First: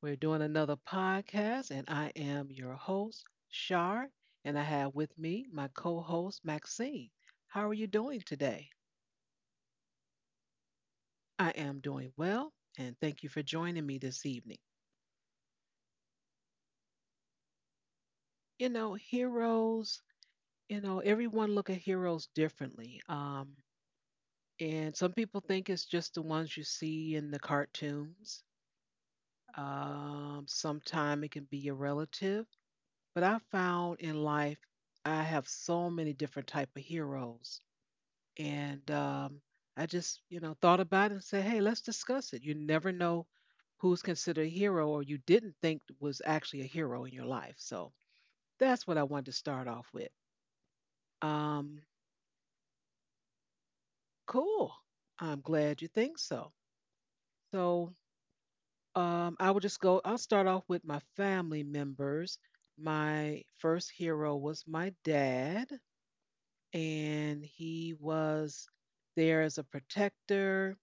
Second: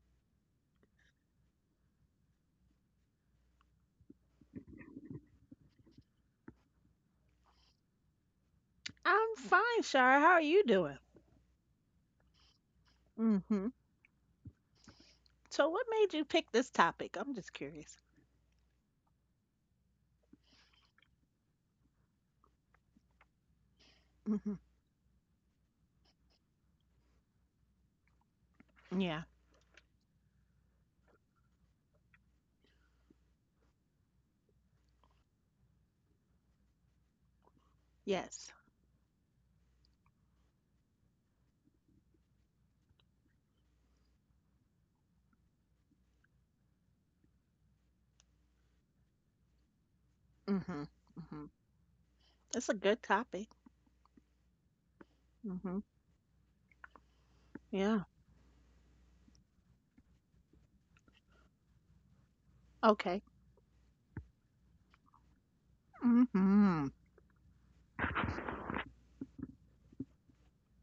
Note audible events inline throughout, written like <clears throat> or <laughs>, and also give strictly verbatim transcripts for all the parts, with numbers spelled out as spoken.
We're doing another podcast, and I am your host, Shar, and I have with me my co host, Maxine. How are you doing today? I'm fine, Shara. How are you doing? I am doing well, and thank you for Mm-hmm. joining me this evening. So, what made you pick this topic? I'm just curious. You know, heroes, you know, everyone look at heroes differently. Um, Mm-hmm. and some people think it's just the ones you see in the cartoons. Yeah. Um, sometime it can be a relative. But I found in life I have so many different type of heroes, Yes. and um, I just you know thought about it and said, hey, let's discuss it. You never know who's considered a hero or you didn't think was actually a hero in your life. So that's what I wanted to start off with. Mm-hmm. Mm-hmm. Um, It's a good topic. cool. I'm glad Mm-hmm. you think so. So Yeah. um, I will just go. I'll start off with my family members. Okay. My first hero was my dad. Mm-hmm. And he was there as a protector.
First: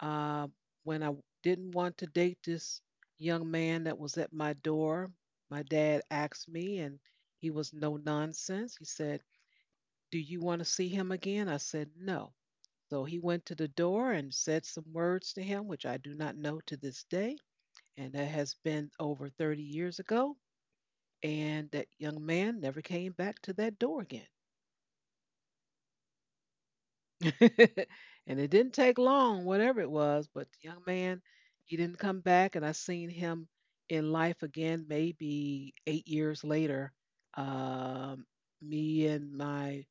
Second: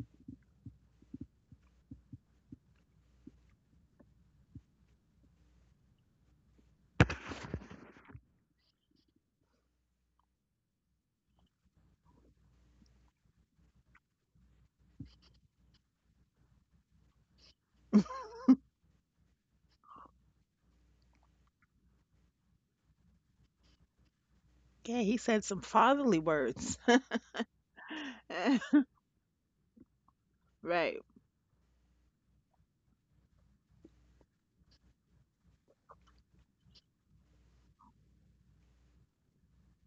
Uh, when I didn't want to date this young man that was at my door, my dad asked me, and he was no nonsense. He said, "Do you want to see him again?" I said, "No." So he went to the door and said some words to him, which I do not know to this day. And that <laughs> has been over thirty years ago. And that young man never came back to that door again. Yeah, he said some fatherly words. <laughs> And it didn't <laughs> take long, whatever it was, but the young Right. man, he didn't come back. And I seen him in life again, maybe eight years later. Um, me and my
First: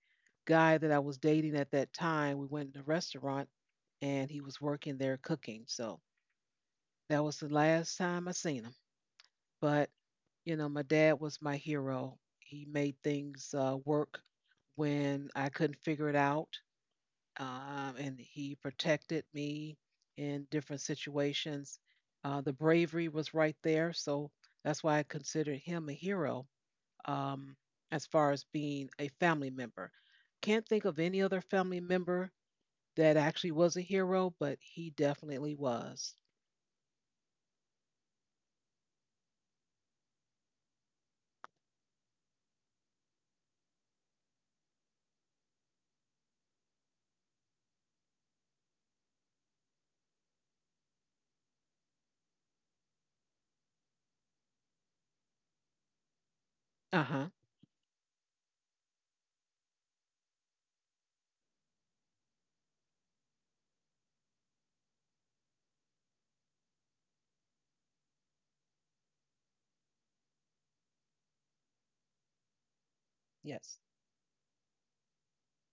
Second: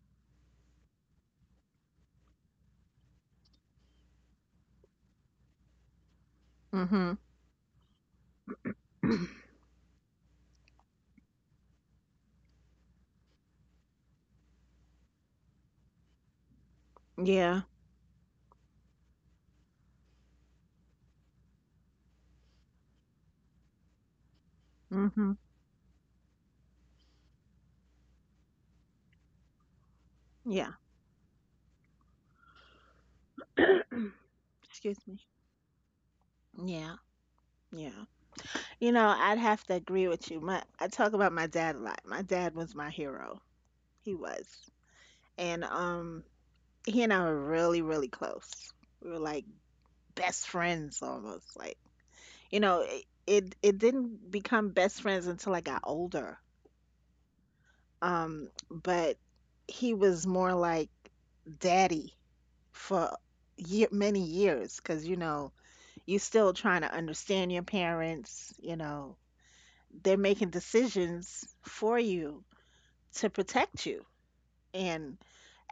guy that I was dating at that time, we went to a restaurant and he was working there cooking. So Mm-hmm. that was the last time I seen him. But, you know, my dad was my hero. He made things uh, work when I couldn't figure it out, Yeah. um, and he protected me in different situations. Uh, the bravery was right there, so that's why I Mm-hmm. considered him a hero, um, as far as being a family member. Can't Yeah. think of any other family member that actually <coughs> was a hero, but <clears throat> he Excuse me. definitely was. Yeah. Yeah. You know, I'd have to agree with you. My, I talk about my dad a lot. My dad was my hero. He was. and um he and I were really really close. We were like best friends almost, like, you know, it it, it didn't become best friends until I got older. Uh huh. Um but he was more like daddy for year, many years, because, you know, you still trying to understand your parents. You know, they're making decisions for you to Yes. protect you. And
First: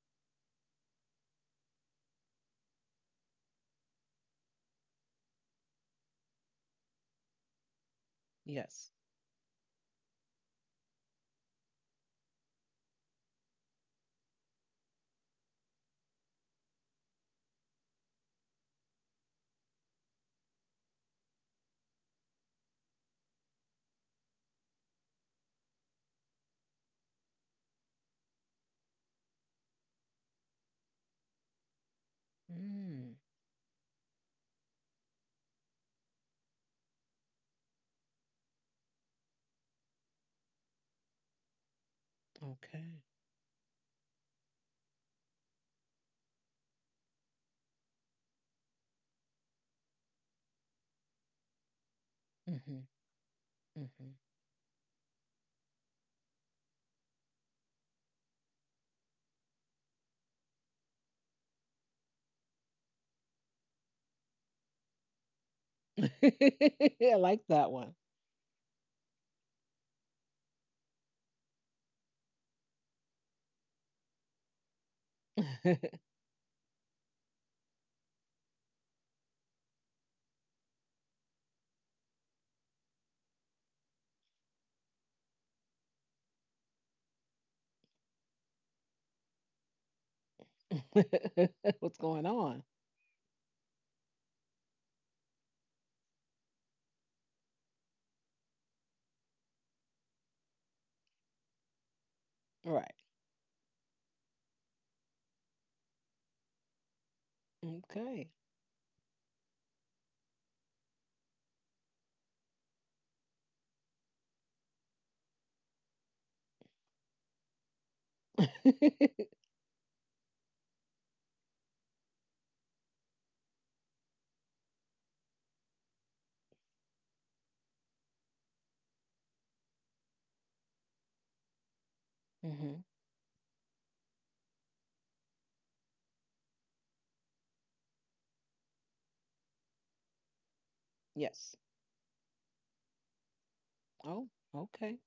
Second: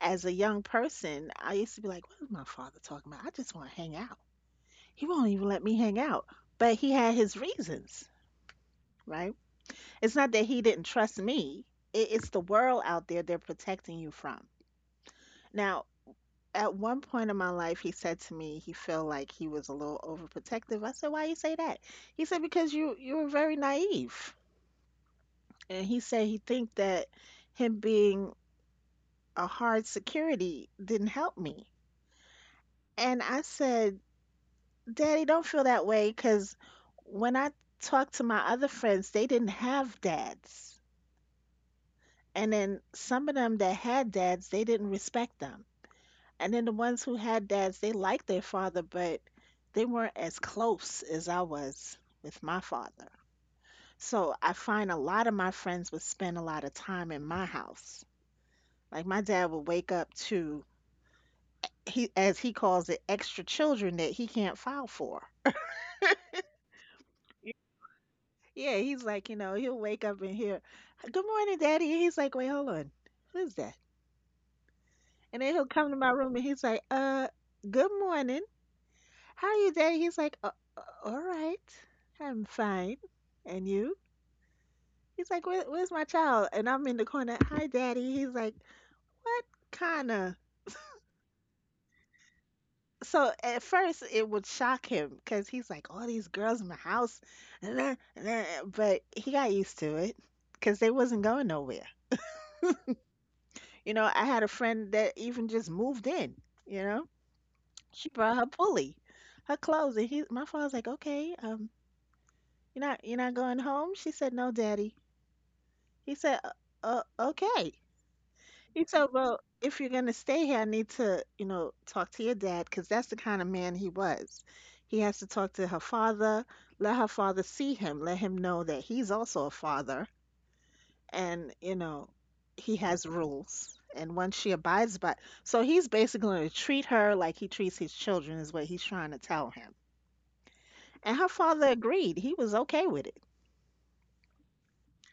as a young person, I used to be like, what is my father talking about? I just want to hang out. He won't even let me hang out. But he had his reasons, Yes. right? It's not that he didn't trust me, it, it's the world out there they're protecting you from. Now, at one point in my life, he said to me he felt like he was a little overprotective. I said, "Why you say that?" He said, "Because you you were very naive." And he said he think that him being a hard security didn't help me. Mm. And I said, Daddy, don't feel that way, because when I talked to my other friends, they didn't have dads. And then Okay. some of them that had dads, they didn't respect them. And then the ones who had dads, they liked their father, but they weren't as close as I was with my Mm-hmm. father. So I find a lot of my friends would spend a lot of time in my house. Like my dad would wake up to, he as he calls it, extra children that he can't file for. Mm-hmm. <laughs> I like that one. Yeah, he's like, you know, he'll wake up and hear, "Good morning, Daddy." And he's like, "Wait, hold on, who's that?" And then he'll come to my room and he's like, "Uh, good morning. How are you, Daddy?" He's like, uh, uh, "All right, I'm fine. And you?" He's like, Where, "Where's my child?" And I'm in the corner, "Hi, Daddy." He's like, "What kind of?" <laughs> What's going on? So at first it would shock him, because he's like, "All these girls in my house," <laughs> but he got used to it because they wasn't going nowhere. Right. You know, I had a friend that even just moved in, you know. She brought Okay. her pulley, her clothes, and he my father's like, "Okay, um, you're not you're not going home?" She said, "No, daddy." He said, uh, uh, "Okay." He said, "Well, <laughs> if you're going to stay here, I need to, you know, talk to your dad." Because that's the kind of man he was. He has to talk to her father, let her father see him, let him know that he's also a father, and, you know, he Hmm. has rules, and once she abides by, so he's basically going to treat her like he treats his children, is what he's trying to tell him. And her Yes. father agreed, he was okay with it. Oh, okay.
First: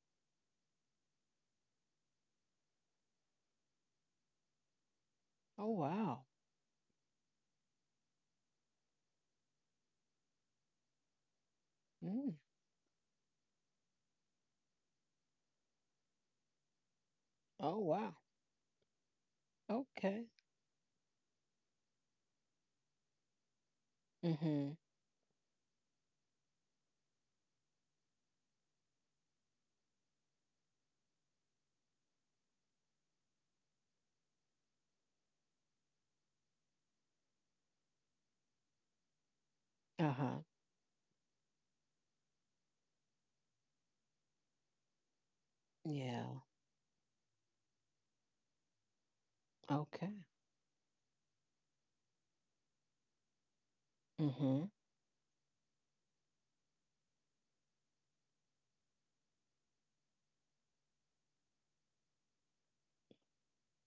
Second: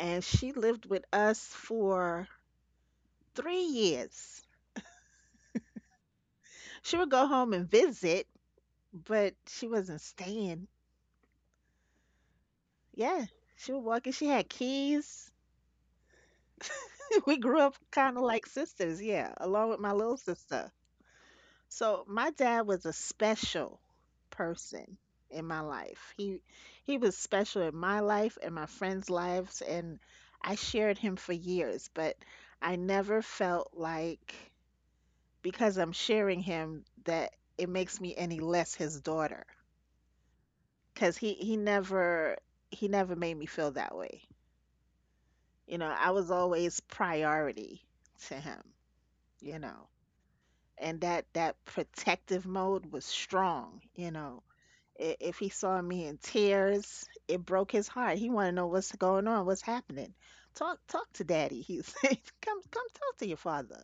And she lived with us for three years. Oh, wow. She would go home and visit, but she wasn't staying. Mm. Yeah, she would walk in, she had keys. <laughs> We grew Oh, up wow. kind of like sisters, yeah, along with my little Okay. sister. So my dad was a special Hmm. person in my life. He he was special in my life and my friends' lives, and I shared him for years, but I never felt like, because I'm sharing him, that it makes me any less his daughter, Uh-huh. cuz he he never he never made me feel that way. You know, I Yeah. was always priority to him, you know. Okay. And that that protective mode was strong, you know. Hmm. I- If he saw me in tears, it broke his heart. He want to know what's going on, what's happening. Talk, talk to daddy. He said, <laughs> come, come talk to your father.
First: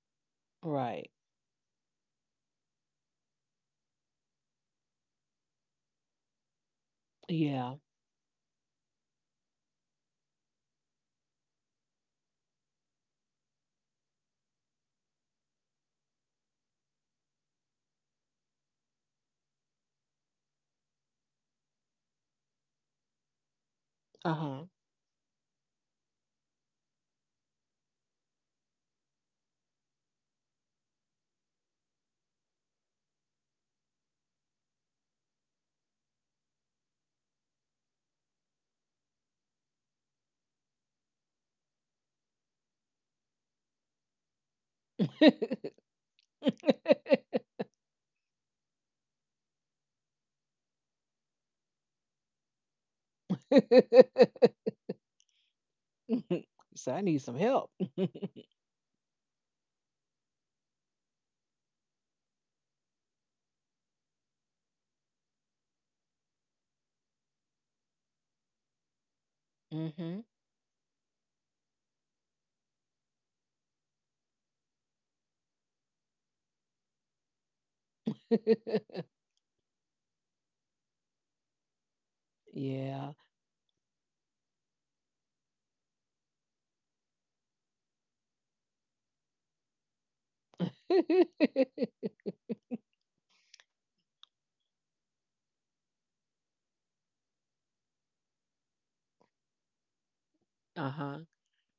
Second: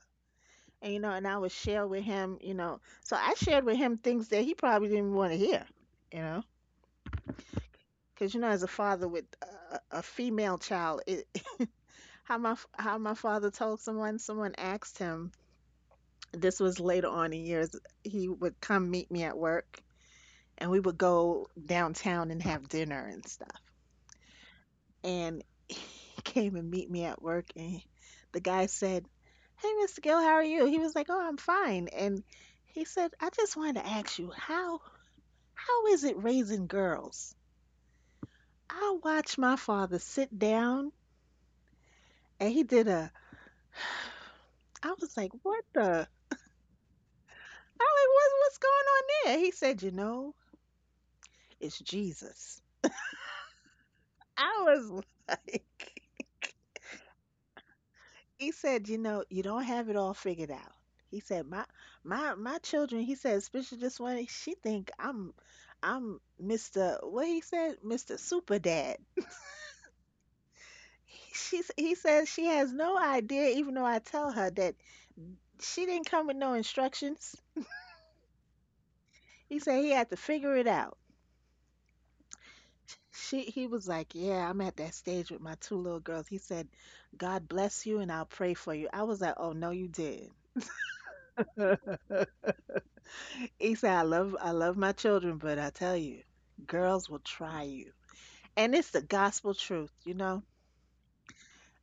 And, you Right. know, and I would share with him, you know. So I shared with him things that he probably didn't want to hear, you know. Yeah. Because, you know, as a father with a, a female child, it, <laughs> how my f- how my father told someone someone asked him, this was later on in years, he would come meet me at work, and we would go downtown and have dinner and stuff. Uh-huh. And <laughs> he came and meet me at work, and the guy said, "Hey, Mr. Gill, how are you?" He was like, "Oh, I'm fine." And he said, "I just wanted to ask you, how how is it raising girls?" I watched my father sit down, and he did a I was like what <laughs> the I was like, what, what's going on there. He said, "You know, it's Jesus." I was <laughs> like, so I need some help. he said, "You know, you don't have it all figured out." He said, my my my children, he said, especially this one, she think I'm I'm mister what he said, mister Super Dad. Hmm. He- She s- he says she has no idea. Even though I tell her that she didn't come with no instructions, <laughs> he said he had to figure it out. Yeah. She he was like, yeah, I'm at that stage with my two little girls. He said, "God bless you and I'll pray for you." I was like, "Oh no, you did." <laughs> He said, I love I love my children, but I tell you, girls will try you. And it's the gospel truth, you know. Uh-huh.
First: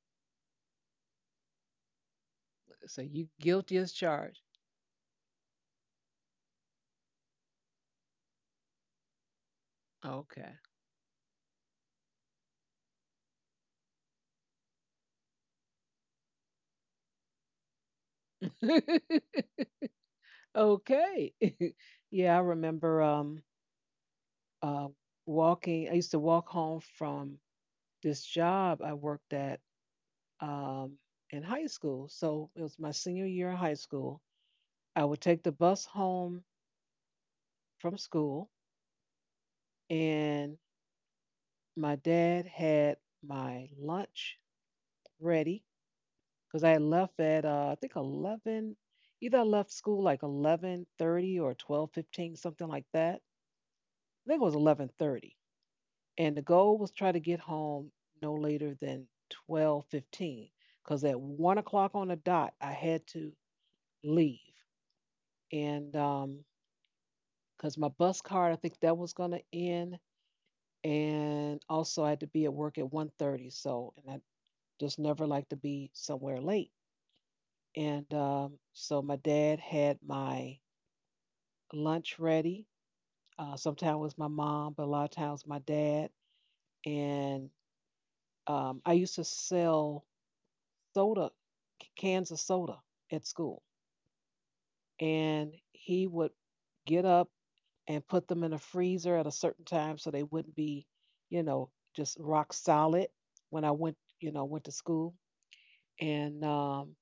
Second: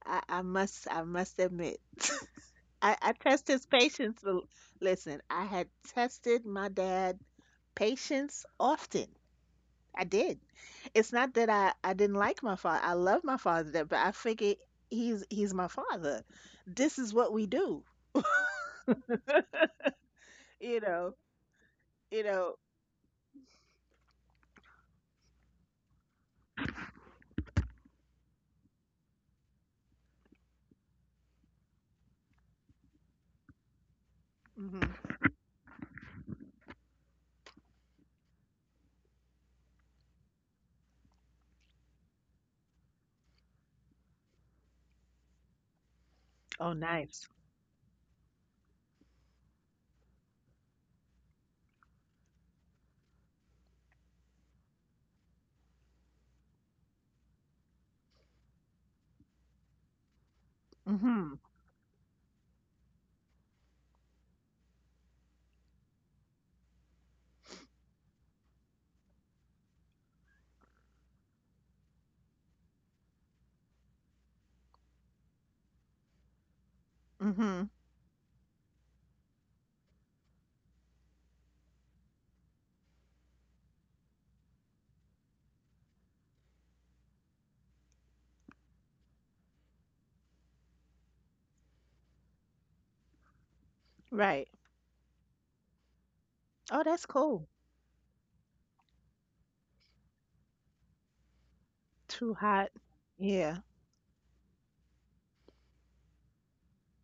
I, I must I must admit. <laughs> I, So I you test his guilty as patience. a charged. l- Listen, I had tested my dad patience often. I did. Okay. It's not that I, I didn't like my father. I love my father, there. But I figure he's he's my father. This is what we do. <laughs> You know, Okay. <laughs> you yeah, I know. remember um uh, walking. I used to walk home from this job I worked at um, in high school. So it was my senior year in high school. I Hmm. would take the bus home from school, and my dad had my lunch ready because I Oh, had left nice. at uh, I think eleven. Either I left school like eleven thirty or twelve fifteen, something like that. I think it was eleven thirty, and the goal was try to get home no later than twelve fifteen, because at Hmm. one o'clock on the dot I had to leave. And um because my bus card I think that was going to end, and also I had to be at work at one thirty. So, and I just never like to be somewhere late. Hmm. And um, so my dad had my lunch ready. Uh, sometimes it was my mom, but a lot of times my dad. And um, I used to sell soda, cans of soda, at school, Right. and he would Oh, that's get up cool. and put them in a freezer at a certain time so they wouldn't be, you know, just Too rock hot. solid Yeah. when I went, you know, went to school. And um,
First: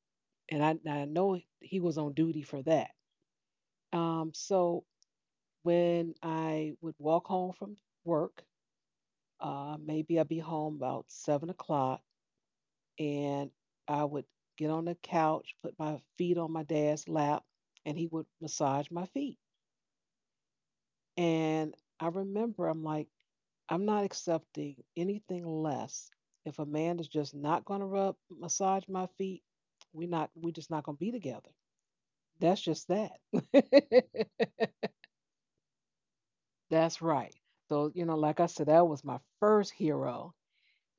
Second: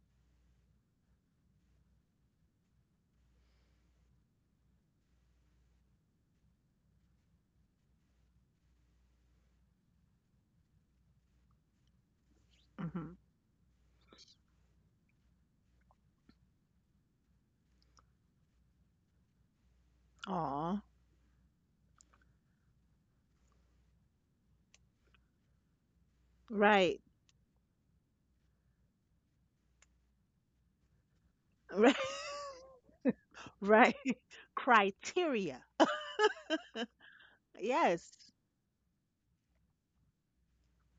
and I, I know he was on duty for that. Um, so when I would walk home from work, uh, maybe I'd be home about seven o'clock, Hmm. and I would get on the couch, put my feet on my dad's lap, and he would massage my feet. Aw. And I remember I'm like, I'm not accepting anything less. If a man Right. is just not going to rub massage my feet, we not we just not going to be together. <laughs> Right. That's just that. Right. <laughs> Criteria. <laughs> That's right. So, you know, Yes. like I said, that was my first hero.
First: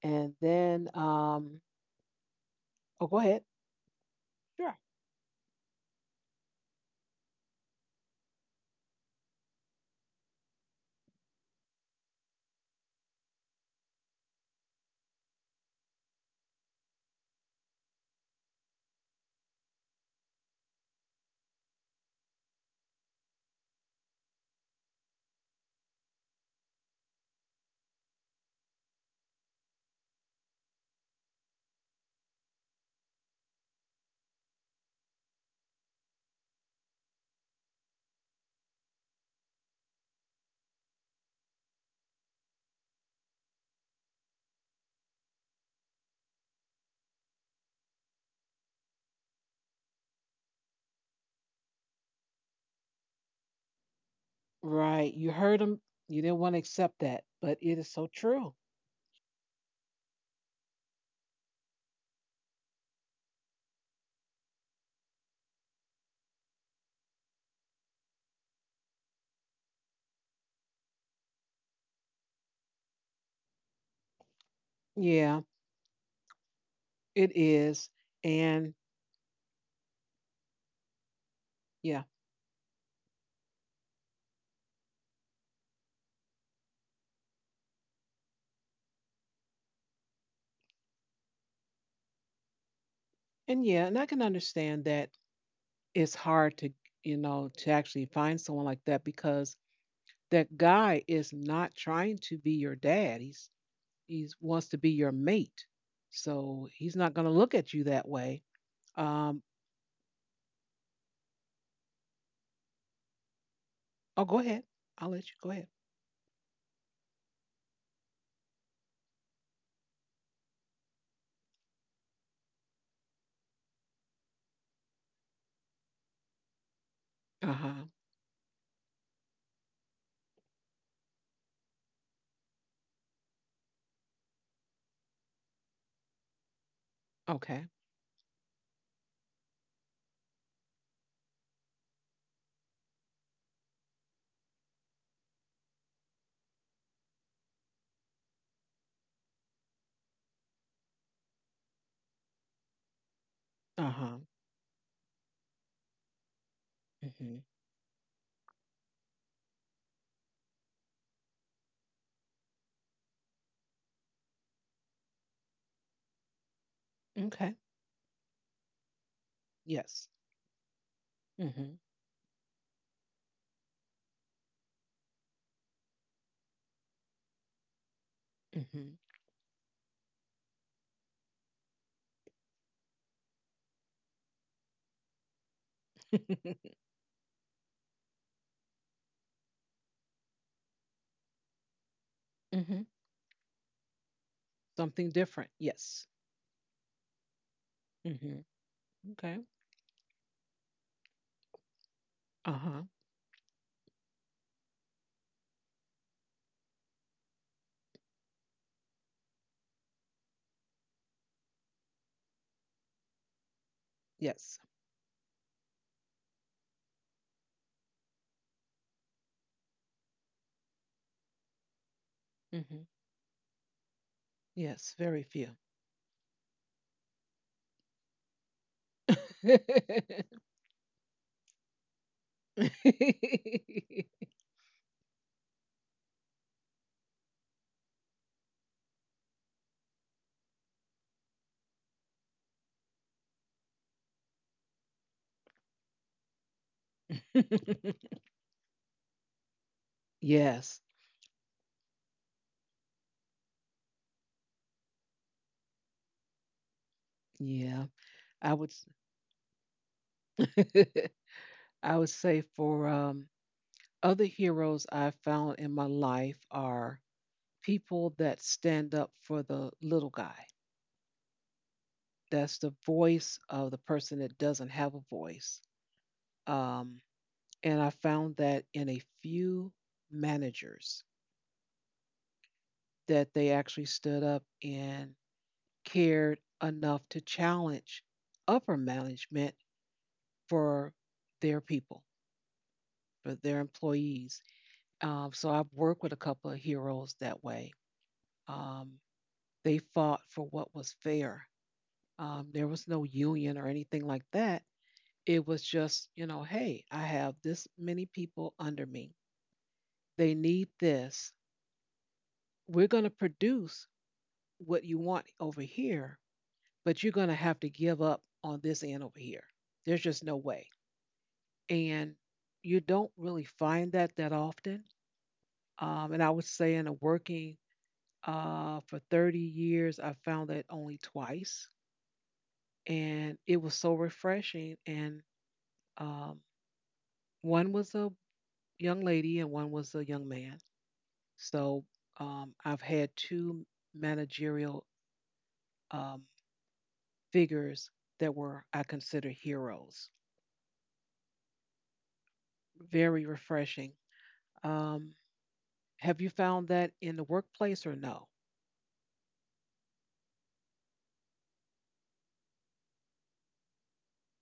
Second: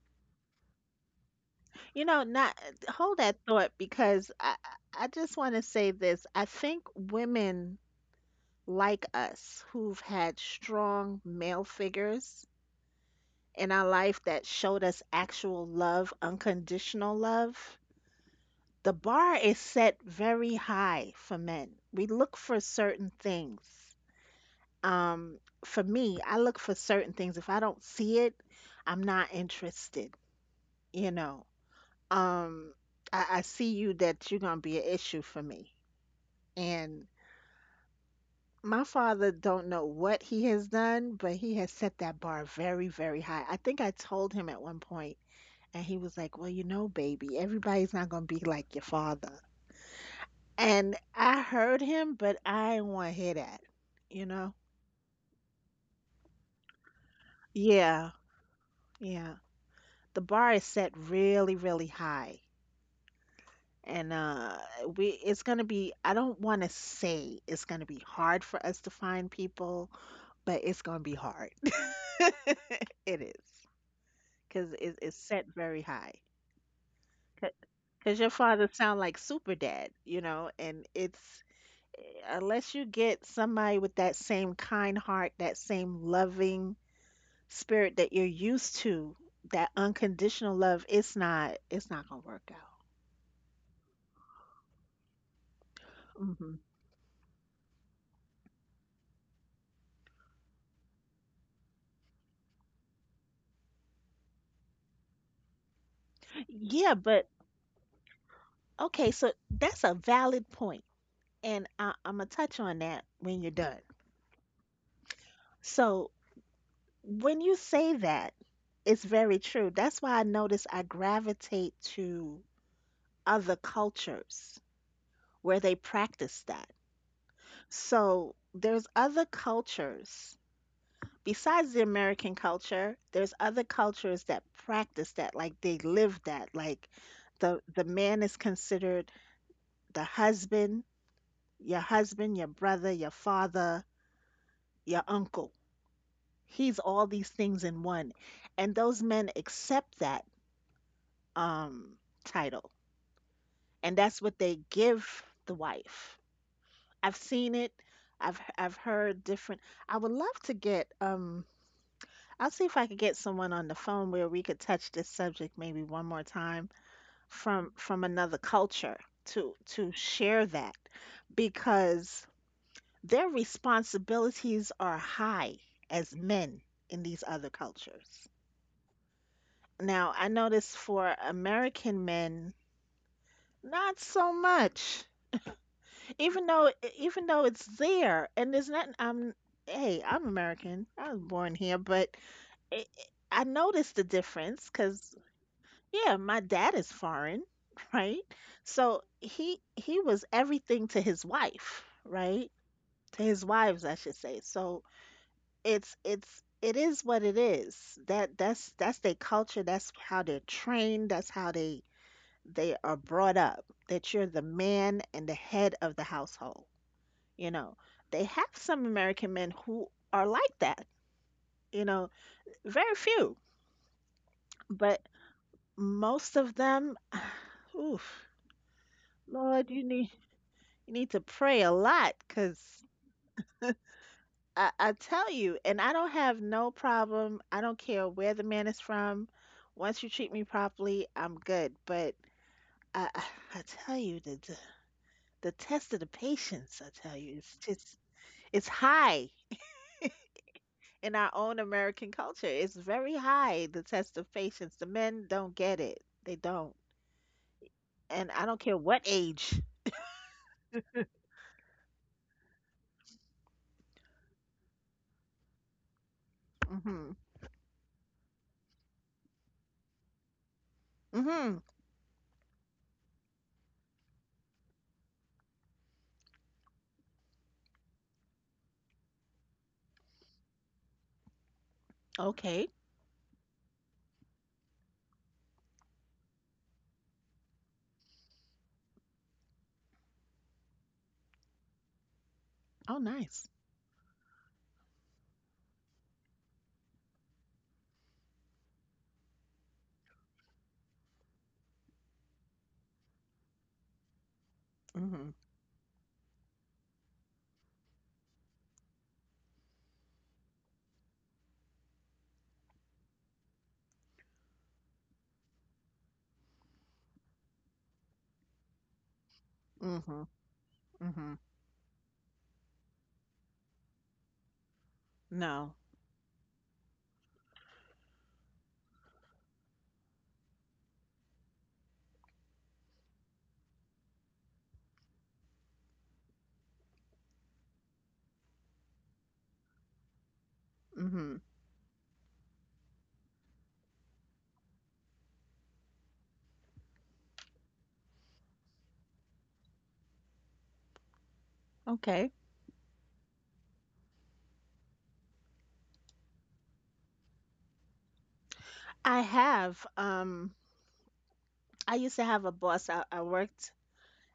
And then um You know, not oh, go hold that ahead. thought, because I Sure. I just want to say this. I think women like us, who've had strong male figures in our life that showed us actual love, unconditional love, the bar is set very high for men. We look for certain things. Um, for me, I look for certain things. If I don't see it, I'm not interested, you know. Um, I, I see you, that you're gonna be an issue for me. And my father don't know what he has done, but he has set that bar very, very high. I think I told him at one point, and he was like, "Well, you know, baby, everybody's not gonna be like your father." And I heard him, but I didn't want to hear that, you know? Right. You heard them. You didn't want to accept that, but it is so Yeah, true. yeah. The bar is set really, really high. And uh we it's going to be I don't want to say it's going to be hard for us to find people, but it's going to be hard. <laughs> It is, because it, it's Yeah, set very high. it is. Because your father And sound like super dad, you know, and it's yeah, unless you get somebody with that same kind heart, that same loving spirit that you're used to, that unconditional love, it's not it's not gonna work out. and yeah, and I can understand that it's Hmm. hard to, you know, to actually find someone like that because that guy is not trying to be your dad. He's he wants to be your mate. So Yeah, he's not going but to look at you that way. okay, so Um, that's a valid point, and I, I'm gonna touch on that when you're done. oh, go ahead. I'll let you go ahead. So when you say that, it's very true. That's why I notice I gravitate to other cultures where they practice that. Uh huh. So there's other cultures besides the American culture. There's other cultures that practice that, like they live that. Like, the Okay. the man is considered the husband, your husband, your brother, your father, your uncle. He's all these things in one. And those men accept that, um, title. Uh And huh. that's what they give the wife. I've Hmm. seen it. I've I've heard different. I would love to get, um I'll see if I could get someone on the phone where we could touch this subject maybe one more time, Okay. from from another culture, to to Yes. share that. Hmm. Because their responsibilities are high as men in these other cultures. Hmm. Now, I notice for American men, not so much. Even though <laughs> e, even though it's there, and there's nothing, I'm hey, I'm American. I was born here. But Mm-hmm. it, I noticed the difference, Something because, different. Yes. yeah, my dad is foreign, <laughs> right? Mm-hmm. So Okay. he he was everything to his wife, right? Uh huh. To his wives, I should say. So it's it's it is what it is. That that's that's their culture, that's how they're trained, that's how they they are brought up, that you're the Yes. man and the head of the household. You know, they have some American men who are like that, you know, Mm-hmm. very few, Yes. but Very few. most of them, <sighs> oof, Lord, you <laughs> need you need to pray a lot because I, I tell you, and I don't have no problem. I don't care where the man is from. Once you treat me properly, I'm good. But I, <sighs> I I tell you, the, the the test of the patience, I tell you, it's just it's high Yes. in our own American culture. It's very high, the test of patience. The men don't get it. They don't. Yeah. And I I don't would. care s- what age. <laughs> I would say for um, other heroes I've found in my life are Mm-hmm. people that stand up for the little guy. Mm-hmm. That's the voice of the person that doesn't have a voice. Um, and I found that in a few managers, Okay. that they actually stood up and cared enough to challenge upper management for their people, Oh, for nice. their employees. Um, so I've worked with a couple of heroes that way. Um, they fought for what was fair. Um, there was no union or anything like that. Mm-hmm. It was just, you know, hey, I have this many people under me. They need this. We're going to produce what you want over here, but you're going to have to give up on this end over here. There's just Mm-hmm. no way. Mm-hmm. And you don't really find that that often. No. Um, and I would say in a working uh, for thirty years, I found that only twice. And it was so refreshing. And um, one was a young lady and one was a young man. Mm-hmm. So um, I've had two managerial um, figures that were, I consider, heroes. Okay. Very refreshing. Um, Have you found that in the workplace or no? I have, um, I used to have a boss. I, I worked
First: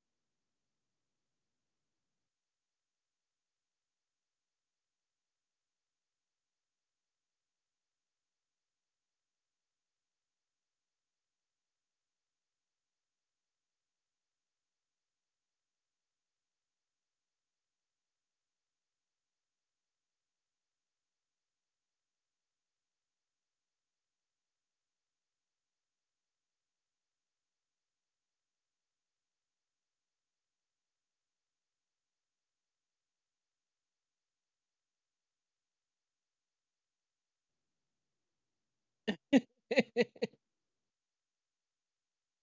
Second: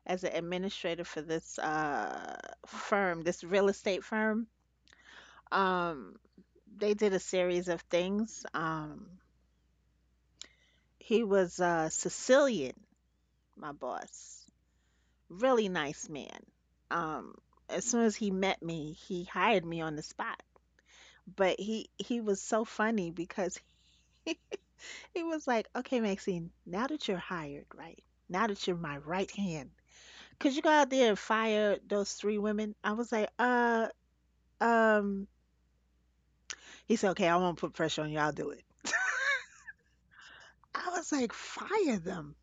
as an administrator for this uh firm, this real estate firm. Um, they did a series of things. Um, He was uh, Sicilian, my boss. Really nice man. Um, as soon as he met me, he hired me on the spot. But he he was so funny because <laughs> he, he was like, "Okay, Maxine, now that you're hired, right? Now that you're my right hand, could you go out there and fire those three women?" I was like, "Uh, um." He said, "Okay, I won't put pressure on you. I'll do it." I was like, "Fire them,"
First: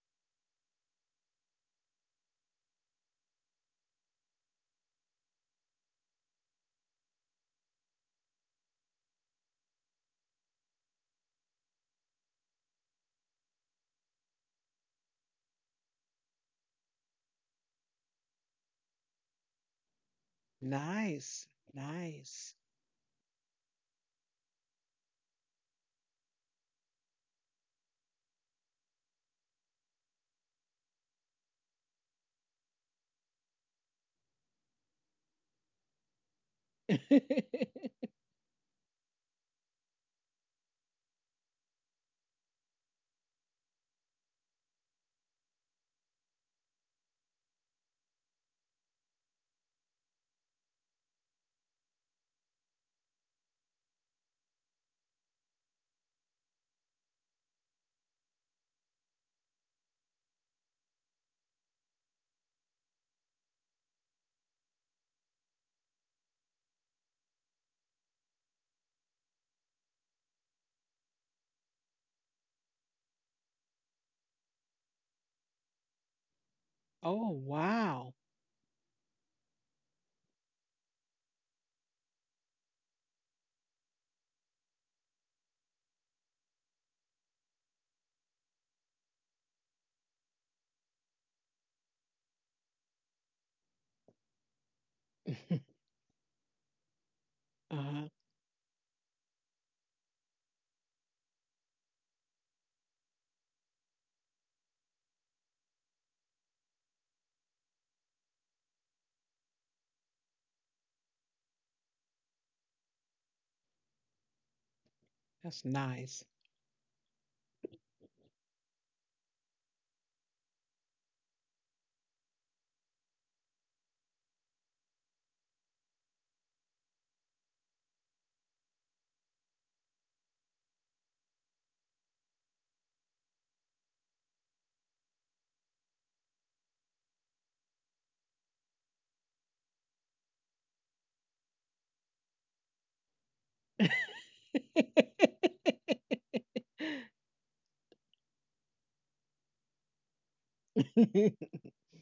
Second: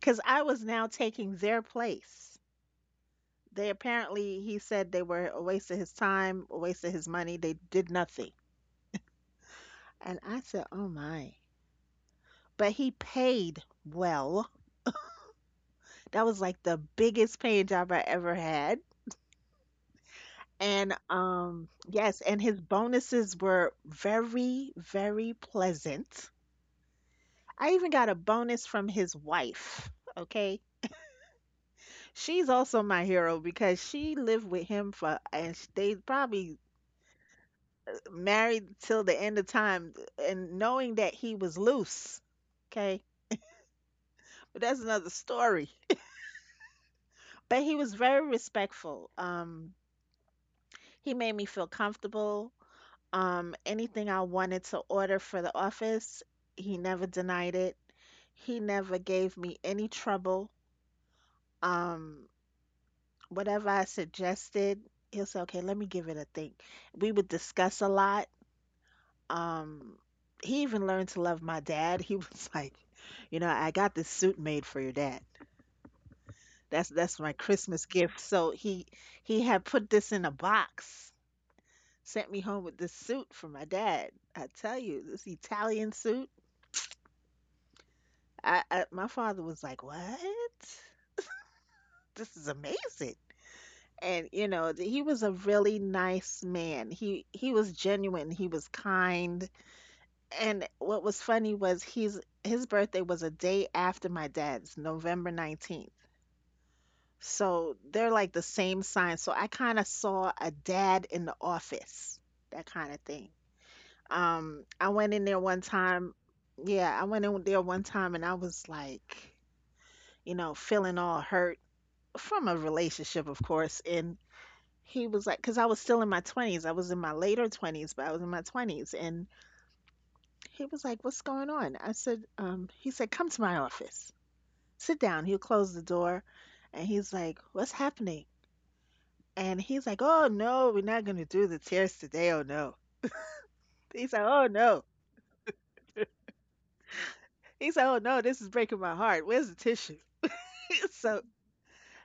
because I was now taking their place. They apparently, he said they were a waste of his time, a waste of his money. They did nothing. And I said, oh my. But he paid well. That was like the biggest paying job I ever had. And Nice. um, yes, and Nice. his bonuses were very, very pleasant. I even got a bonus from his wife. Okay. She's also my hero because she lived with him for, and sh- they probably <laughs> married till the end of time and knowing that he was loose. Okay. But that's another story. <laughs> But he was very respectful. Um, he made me feel comfortable. Um, anything I wanted to order for the office, he never denied it. He never gave me any trouble. Um, Whatever I suggested, he'll say, okay, let me give it a think. We would discuss a lot. Um, he even learned to love my dad. He was <laughs> like, you know, I got this suit made for your dad. That's that's my Oh, Christmas wow. gift. So he he had put this in a box, sent me home with this suit for my dad. I tell you, this Italian suit. I, I my father was like, "What? This is amazing." And you know, th- he was a <laughs> really nice man. He he was Uh-huh. genuine, he was kind. And what was funny was he's his birthday was a day after my dad's, November nineteenth. So they're like the same sign. So I kind of saw a dad in the office, that kind of thing. Um, I went in there one That's time. nice. Yeah, I went in there one time and I was like, you know, feeling all hurt from a relationship, of course. And he was like, because I was still in my twenties. I was in my later twenties, but I was in my twenties. And he was like, "What's going on?" I said, um, he said, "Come to my office. Sit down." He'll close the door. And he's like, "What's happening?" And he's like, "Oh, no, we're not going to do the tears today. Oh, no." He's like, "Oh, no." <laughs> He's like, "Oh, no, this is breaking my heart. Where's the tissue?" <laughs> So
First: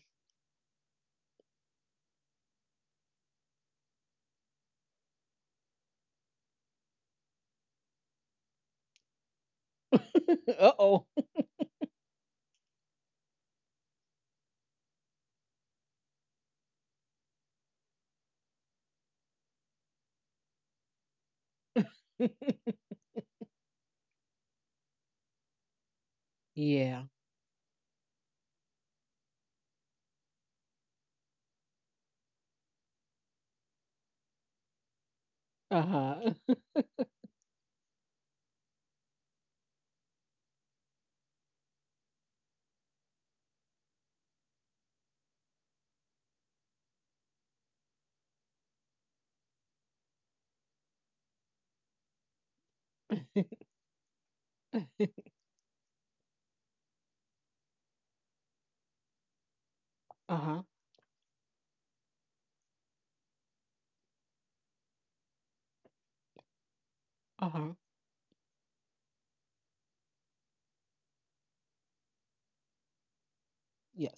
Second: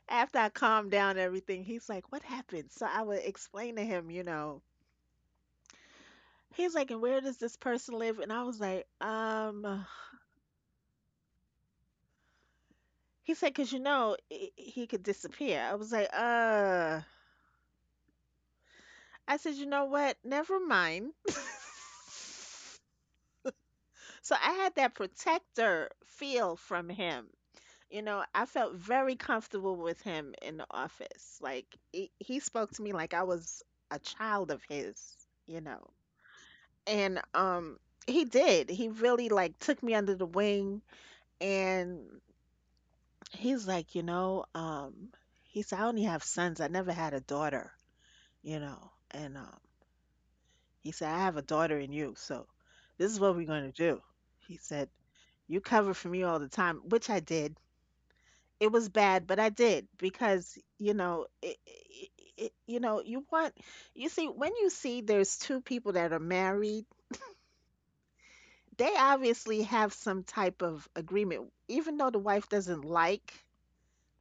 after I calmed down everything, he's like, "What happened?" So I would explain to him, you know, he's like, "And where does this person live?" And I was like, "Um," Uh-oh. he said, "Because you know, he, he could disappear." I was like, "Uh, I said, you know what? Never mind." <laughs> So I had that protector feel from Yeah. him. You know, I felt very comfortable with him in the office. Like he, he spoke to me like I was a child of his, you know. Uh-huh. And um he did. He really like took me under the wing and he's like, you know, um he said I only have sons. I never had a daughter, you know. And um he said I have a daughter in you. So this is what we're going <laughs> to do. He said you cover for me all the time, which I did. It was bad, but I did because, Uh-huh. you know, it, it, it, you know, you want you see when you see there's two people that are married, Uh-huh. they obviously have some type of agreement. Even though the wife doesn't like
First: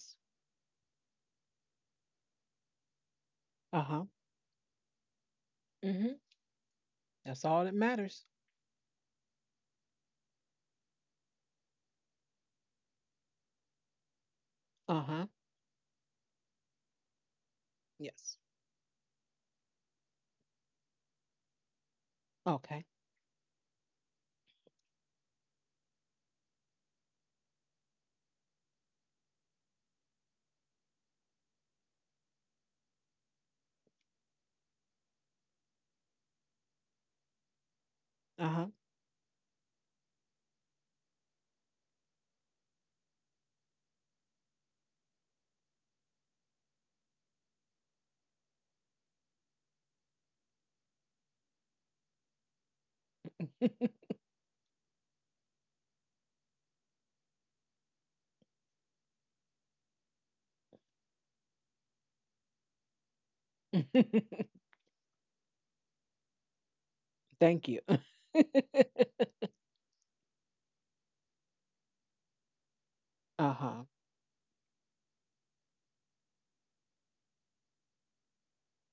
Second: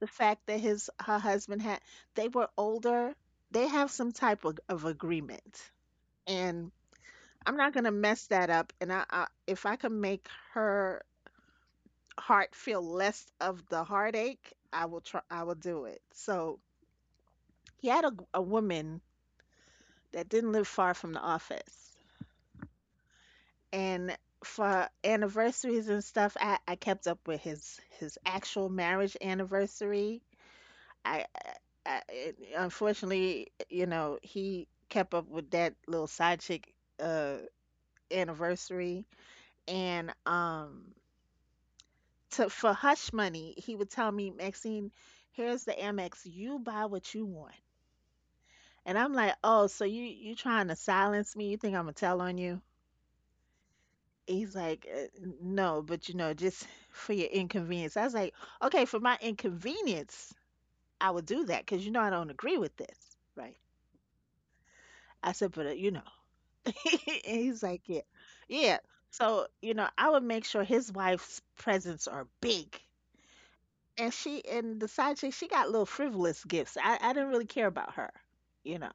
the fact that his her husband had they were older, they have Uh-huh. some type of, of agreement. Mhm. And That's I'm all not that going to mess matters. that up and I, I if I can make her heart feel less of the heartache, I will Uh try, huh. I will do it. So he had a, g- Yes. a woman that didn't live far from the office, Okay. and for anniversaries and stuff, I, I kept up with his his actual marriage anniversary. I, I, I unfortunately, you know, he kept up with that little side chick uh Uh huh. anniversary, and um, to for hush money, he would tell me, "Maxine, here's the Amex, you buy what you want." And I'm like, "Oh, so you you trying to silence me? You think Imma tell on you?" He's like, "Uh, no, but, you know, just <laughs> for your inconvenience." I was like, "Okay, for my inconvenience, I would do that, cause you know I don't agree with this." Right. I said, "But, uh, you know." <laughs> And <laughs> he's Thank like, you. "Yeah." <laughs> Yeah. So, you know, I would make sure his wife's presents are big. Uh huh. And she and the side chick, she got little frivolous gifts. I I didn't really care about her, you know.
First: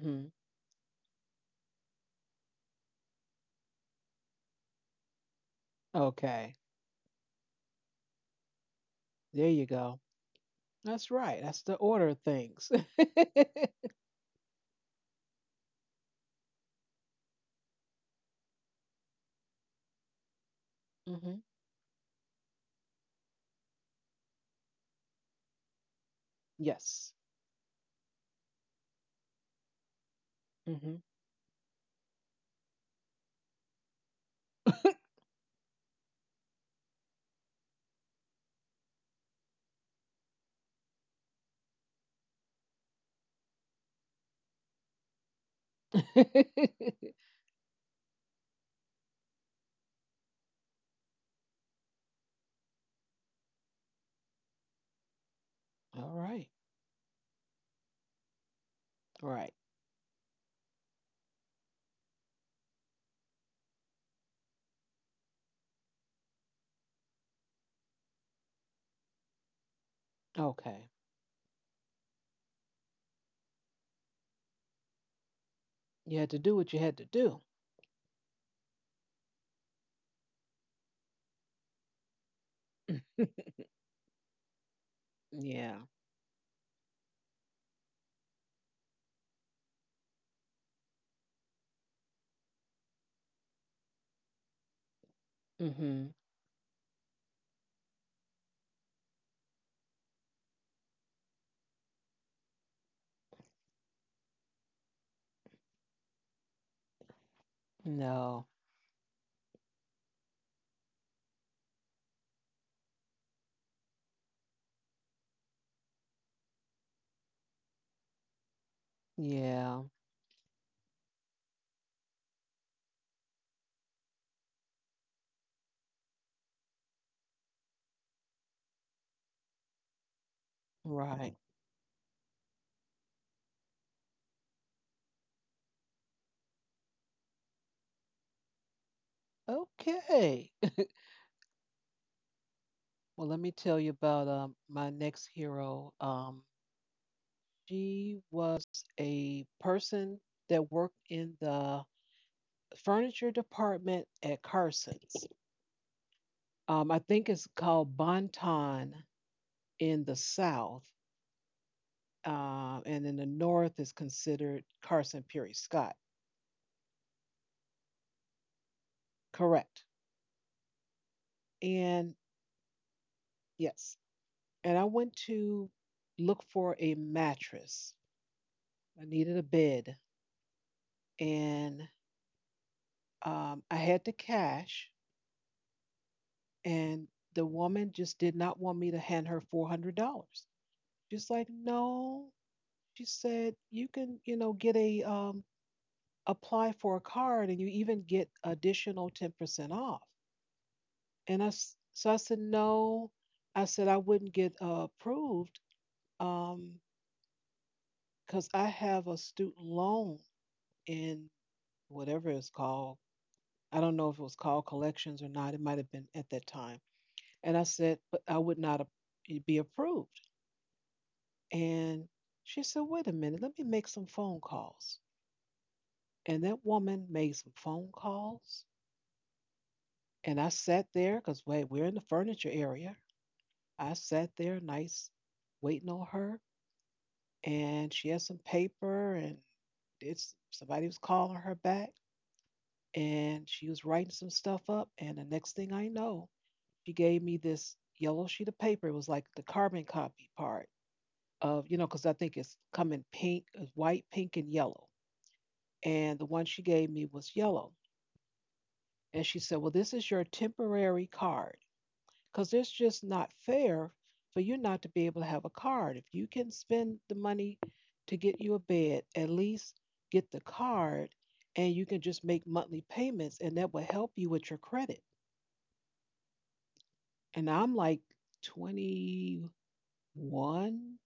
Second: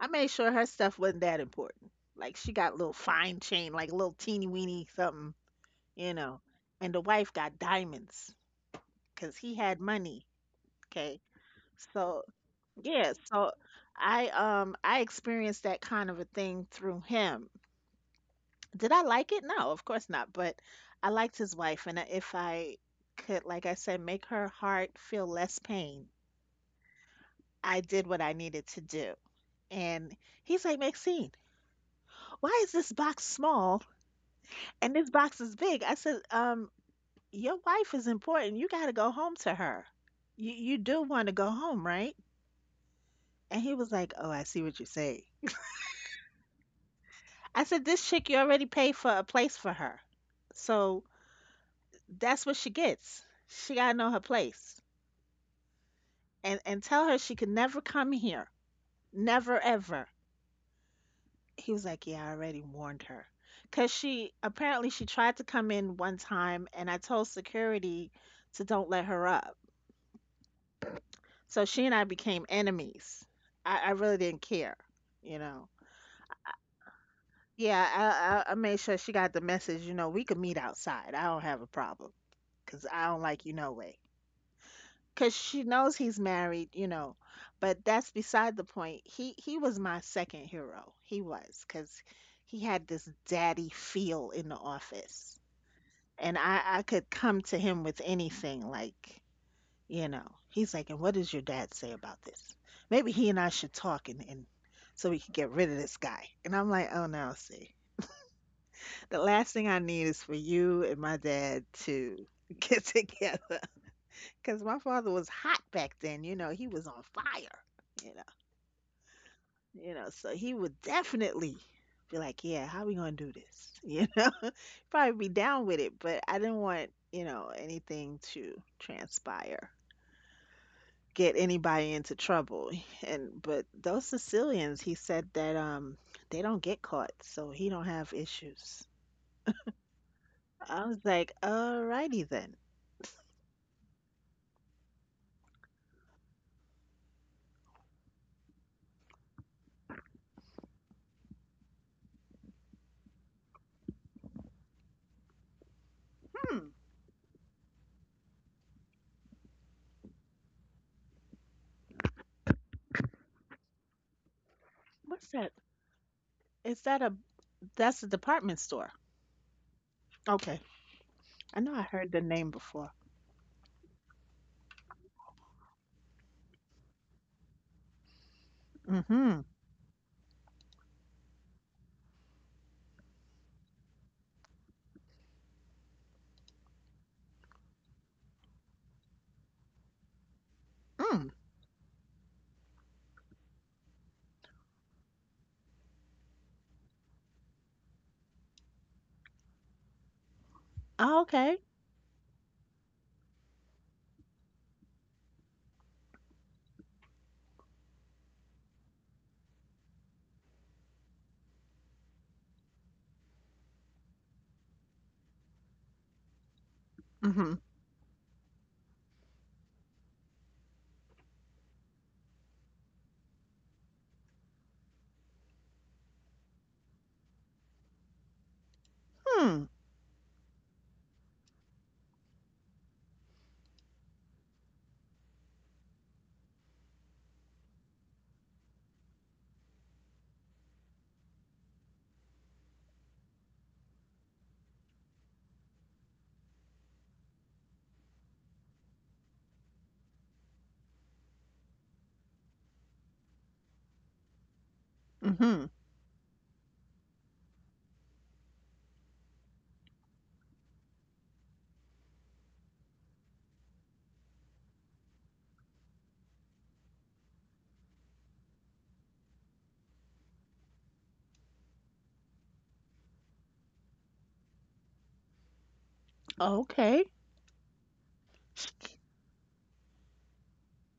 I made sure her stuff wasn't that important. Like she got little fine chain, like little teeny weeny something, you know. Okay. And the wife got diamonds because There he you had go. money. That's Okay. right. That's the order of So things. yeah, so I um I experienced that kind of a thing through him. Did I like it? No, of course not. But I <laughs> liked Hmm. his wife, and if I could, like I said, make her heart feel less pain, Yes. I did what I needed to do. And he's like, Hmm. "Maxine, why is this box small and <laughs> this box is big?" I said, "Um, your wife is important. You got to go home to her. You you do want to go home, right?" And he was like, "Oh, I see what you say." I said, "This chick, you already paid for a place for her, so that's what she gets. She gotta know her place, All right. and and tell her she could never come here, Right. never ever." He was like, "Yeah, I already warned her," cause she apparently she tried to come in one time, and I told security to don't let her up. Okay. So she and I became enemies. I, I really didn't care, you know. You had to do what you had to do. Yeah, I, I I made sure she got the message. You know, we could meet outside. I don't have a problem because I don't like <laughs> you no way. Because she Yeah. knows he's married, you know. But that's beside the point. He he was my second hero. He was because he had this daddy feel in the office, Hmm. and I I could come to him with anything like. You know, he's like, "And what does your dad say about this? Maybe he and I should talk and, and so we can get rid of this guy." And I'm like, oh no, see, No. the last thing I need is for you and my dad to get <laughs> together because my father was hot back then. You know, he was on fire. You Yeah. know, you know, so he would definitely be like, yeah, how we gonna do this? <laughs> You know, probably be down with it, but I didn't want you know anything to transpire, get Right. anybody into trouble. And but those Sicilians, he said that um they don't get caught, so he don't have issues. Okay. I was like, alrighty then. Well, let me tell you about um, my next hero. Um, she was a person that worked in the furniture department at Carson's. Hmm, Um, I think it's called Bonton in the South, uh, and in the North is considered what's Carson that? Peary Scott. Is that a that's a department store? Correct. Okay, I know I heard And the name before. yes, and I went to look for a mattress. I Mm-hmm. needed a bed, and um, I had the cash. And the woman just did not want me to hand her four hundred dollars. She's Mm. like, no. She said, you can, you know, get a, um, apply for a card and you even get additional ten percent off. Oh, And I, okay. s- so I said, no. I said, I wouldn't get uh, approved, um, because I have a student loan in whatever it's called. I don't know if it was called collections or not. It might have been at that time. Mm-hmm. And I said, but I would not a- be approved. And she said, wait a minute, let me make some phone calls. And that woman made some phone calls. Hmm. And I sat there because we're in the furniture area. I sat there nice, waiting on her. And she had some paper and it's somebody was calling her back. And she was writing some stuff up. And the next thing I know, she gave me this yellow sheet of paper. It was like the carbon copy part of, you know, because I think it's coming pink, white, pink, and yellow. Mm-hmm. And the one she gave me was yellow. And she said, "Well, this is your temporary card because it's just not fair for you not to be able to have a card. If you can spend the money to get you a bed, at least get the card and you can just make monthly payments and that will help you with your credit." Okay. And I'm like She, twenty-one,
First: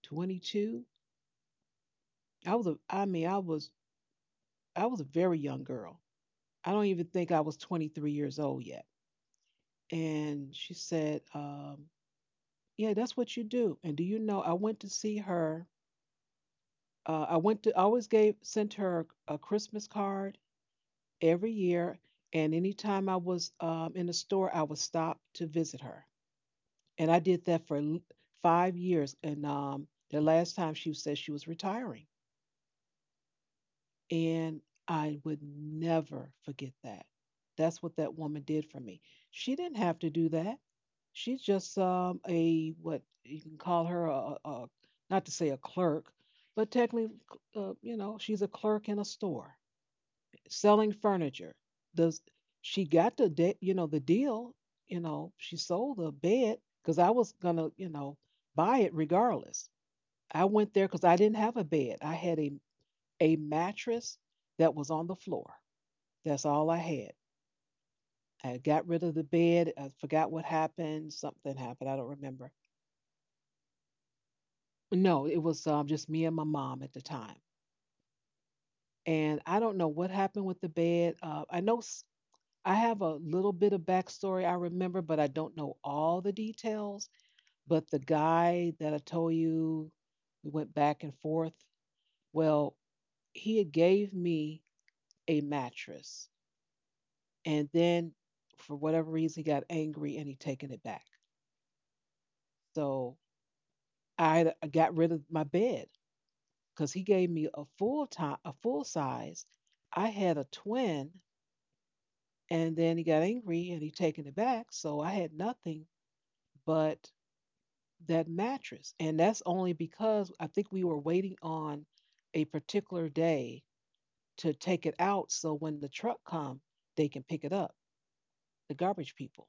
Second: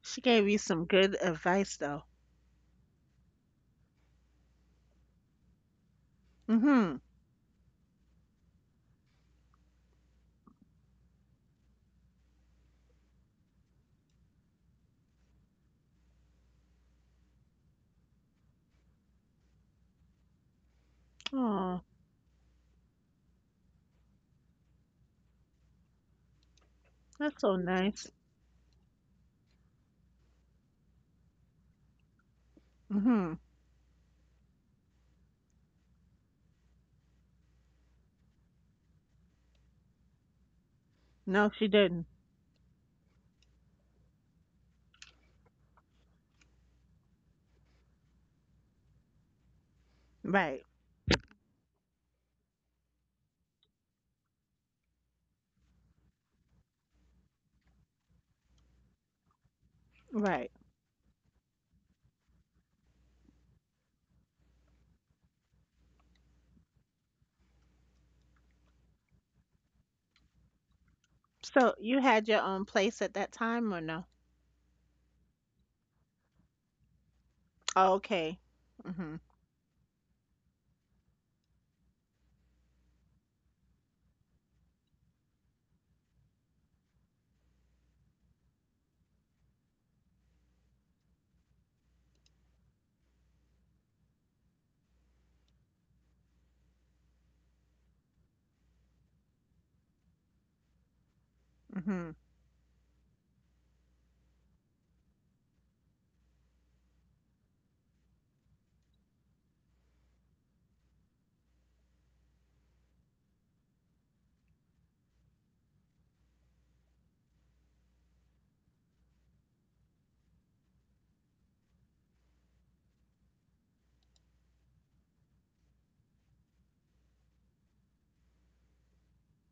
she gave you some twenty-two. good advice though. I was a, I mean, I was I was a very young girl. I don't Mm-hmm. even think I was twenty-three years old yet. And she said, um, "Yeah, that's what you do." And do you know? I went to see her. Uh, I went to. I always gave sent her a Christmas card every Oh, year, and anytime I was um, in the store, I would stop to visit her, and I that's did so that for l- nice. five years. And um, the last time she said she was retiring. Mm-hmm. And I would never forget that. That's what that woman did for me. She didn't have to do that. She's No, she just didn't. um, a what you can call her a, a not to say a clerk, but technically, uh, you know, she's a clerk in a store Right. selling furniture. Does she got the de- you know the deal? You know, she sold a bed because I was gonna you know buy it regardless. I Right. went there because I didn't have a bed. I had a a mattress that was on the floor. That's all I had. I got rid of the bed. I forgot what happened. Something So happened. you I don't had your remember. own place at that time or no? No, it was um, just me and my mom at the time. Oh, okay. Mhm. And I don't know what happened with the bed. Uh, I know s- I have a little bit of backstory I remember, but I don't know all the details. But the guy that I told you we went back and forth, well, he had gave me a mattress, and then for whatever reason he got angry and he taken it back. Mhm. So I got rid of my bed because he gave me a full time a full size. I had a twin and then he got angry and he taken it back. So I had nothing but that mattress. And that's only because I think we were waiting on a particular day to take it out so when the truck come they can pick it up, the garbage people.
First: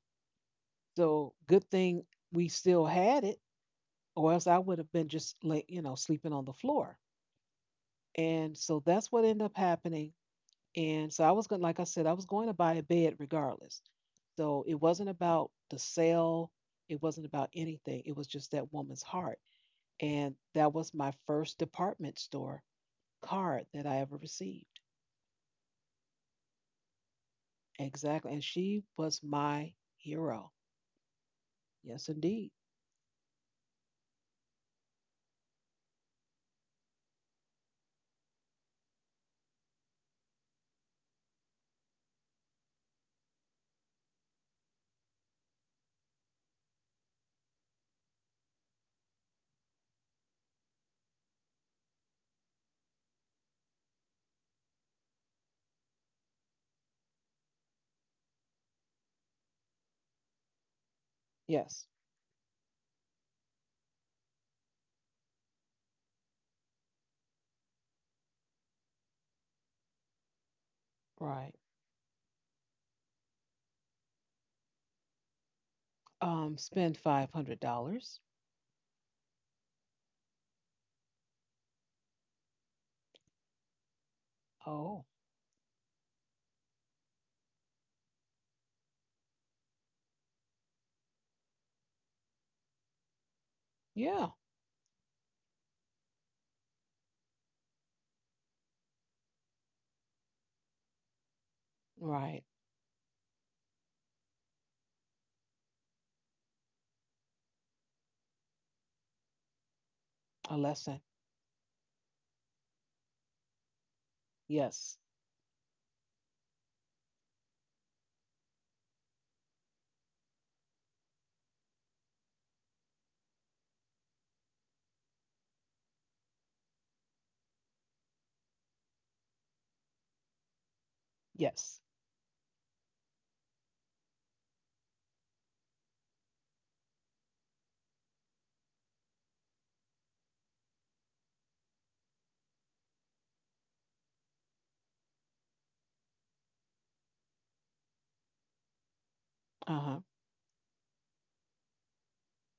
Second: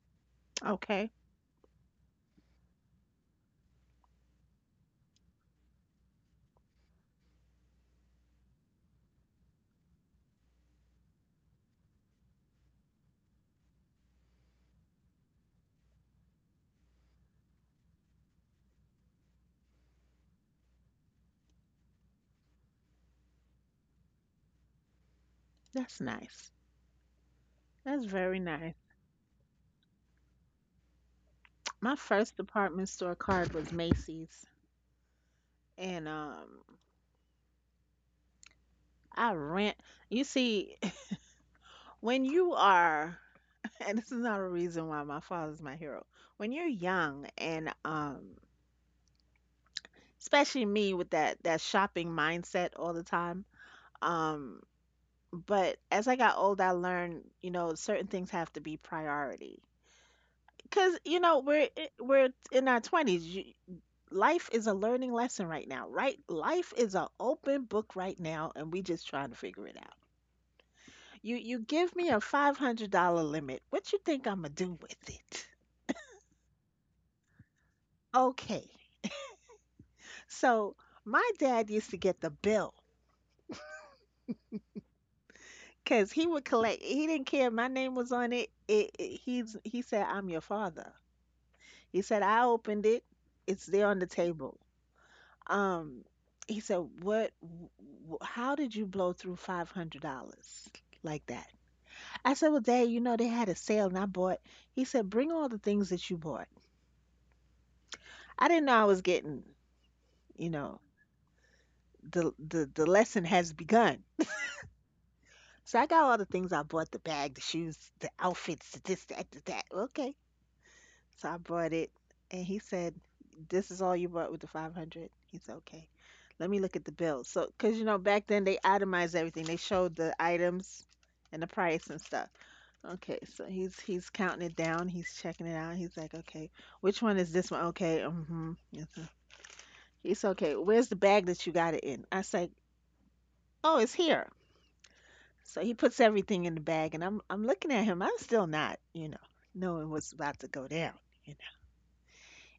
Okay. So good thing we still had it or else I would have been just like you know sleeping on the floor. And so that's what ended up happening. And so I was going, to like I said, I was going to buy a bed regardless. So it wasn't about the sale, it wasn't about anything. It was just that woman's heart, and that was my first department store card that I ever received. That's nice. That's Exactly, very and she nice. was my hero. My Yes, first indeed. department store card was Macy's and um I rent. You see, <laughs> when you are <laughs> and this is not a reason why my father's my hero. When you're young and um especially me with that that shopping mindset all the time, um but as I got old I learned, you know, certain things have to be priority. Cause you know we're Yes, i- we're in our twenties. You- life is a learning lesson right now, right? Life is an open book right now, and we just trying to figure it out. You right. you give me a five hundred dollar limit. What you think I'm gonna do with it? Um, spend five hundred dollars. Okay, so my dad used to get the bill Oh, because he would collect. He didn't care my name was on it. It, it. He's he said I'm your father. He said I opened it. It's there on the yeah, table. Um, he said, "What? w- How did you blow through five hundred dollars like that?" I right. said, "Well, Dad, you know they had a sale, and I bought." He said, "Bring all the things that you bought." I didn't know I was getting, you A know, lesson. the the the lesson has begun. Yes. So I got all the things I bought: the bag, the shoes, the outfits, the this, that, the that. Okay. So I brought it, and he said, "This is all you brought with the five hundred." He said, "Okay, let me look at the bill." So, because you know, back then they itemized everything. They showed the items and the Yes. price and stuff. Okay, so he's he's counting it down. He's checking it out. He's like, "Okay, which one is this one?" Okay, mm-hmm. He's okay. Where's the bag that you got it in? I say, "Oh, it's here." So he puts everything in the bag, and I'm I'm looking at him. I'm still not, you know, knowing Uh-huh. what's about to go down.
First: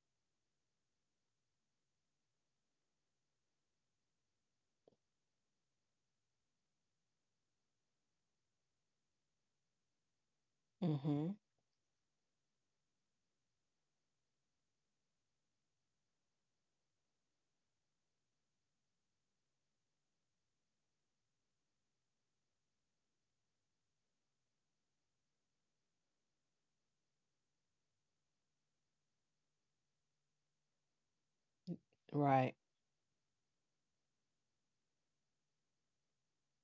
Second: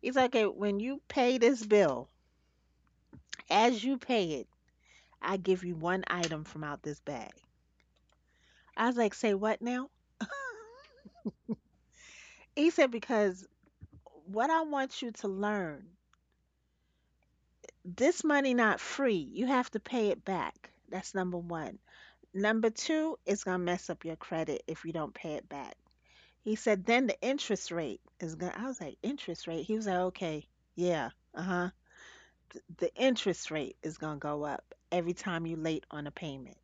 He's like, okay, when you pay this bill, as you pay it, I give you one item from out this bag. I was like, say what now? <laughs> Mm-hmm. He said, because what I want you to learn, this money not free. You have to pay it back. That's number one. Number two, it's gonna mess up your credit if you don't pay it back. He said, then the interest rate is gonna. I was like, interest rate. He was like, okay, yeah, uh huh. Right. The interest rate is gonna go up every time you late on a payment.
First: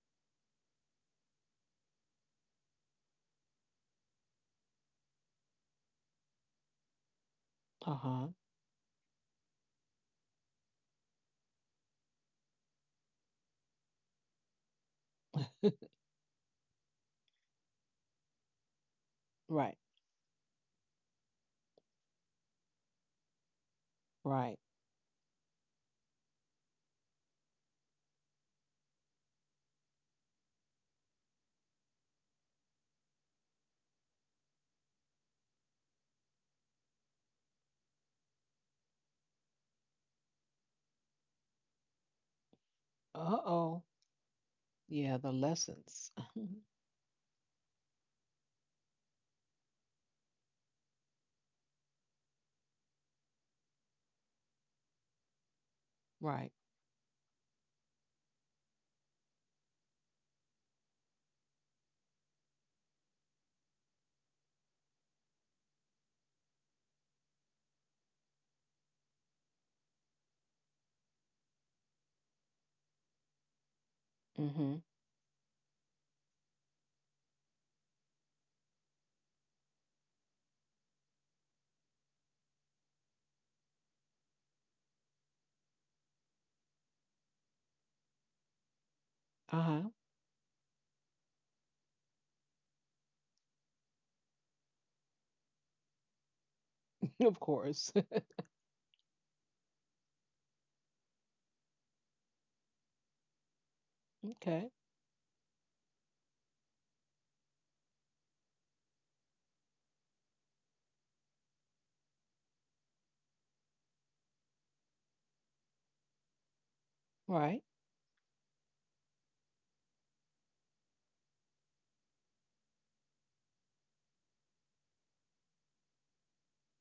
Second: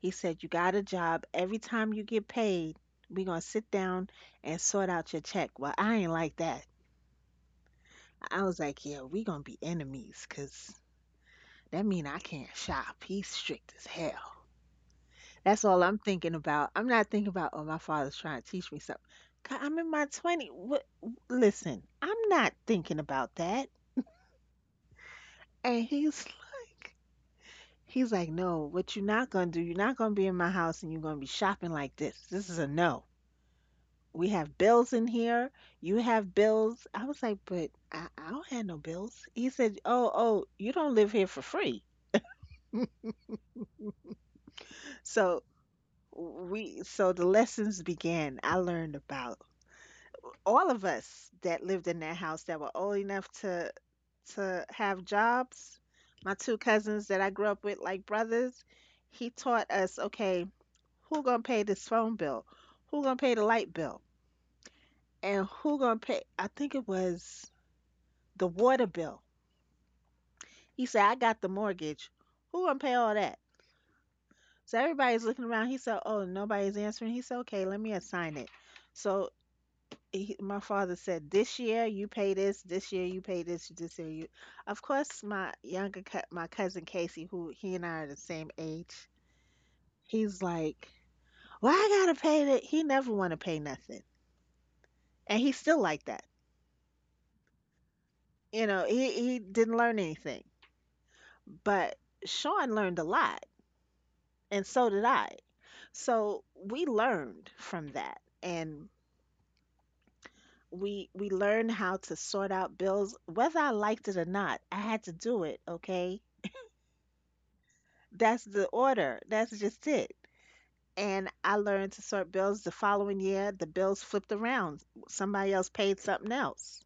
He said, you got a job. Every time you get paid, we going to sit down and sort out your check. Well, I ain't like that. Uh-huh. I was like, yeah, we going to be enemies, 'cause that mean I can't shop. He's strict as hell. That's all I'm thinking about. I'm not thinking about, oh, my father's trying to teach me something. God, Right. I'm in my twenties. What? Listen, I'm not thinking about that. Right. And he's <laughs> like, he's like, no, what you're not going to do, you're not going to be in my house and you're going to be shopping like this. This is a no. We have bills in here. You have bills. I was like, but I, I don't have no bills. He said, oh, oh, you don't live here for free. Uh-oh. Yeah, the So lessons. <laughs> we, so the lessons began. I learned about all of us that lived in that house that were old enough to to have jobs. My Right. two cousins that I grew up with like brothers, he taught us, okay, who gonna pay this phone bill? Who gonna pay the light bill? And who gonna pay? I think it was the water bill. He said, I got the mortgage. Who gonna pay all that? Mm-hmm. So everybody's looking around. He said, oh, nobody's answering. He said, okay, let me assign it. So he, my father said, this year you pay this, this year you pay this, this year you. Of course, my younger, cou- my cousin Casey, who he and I are the same age, Uh-huh. he's like, well, I gotta pay that. He never wanna pay nothing. And he's still like that. <laughs> Of course. <laughs> You know, he, he didn't learn anything. But Sean learned a lot, and Okay. so did I. So we learned from that, and we we learned how to sort out bills whether I liked it or not. I had to do it, okay? Right. That's the order. That's just it. And I learned to sort bills the following year. The bills flipped around. Somebody else paid something else.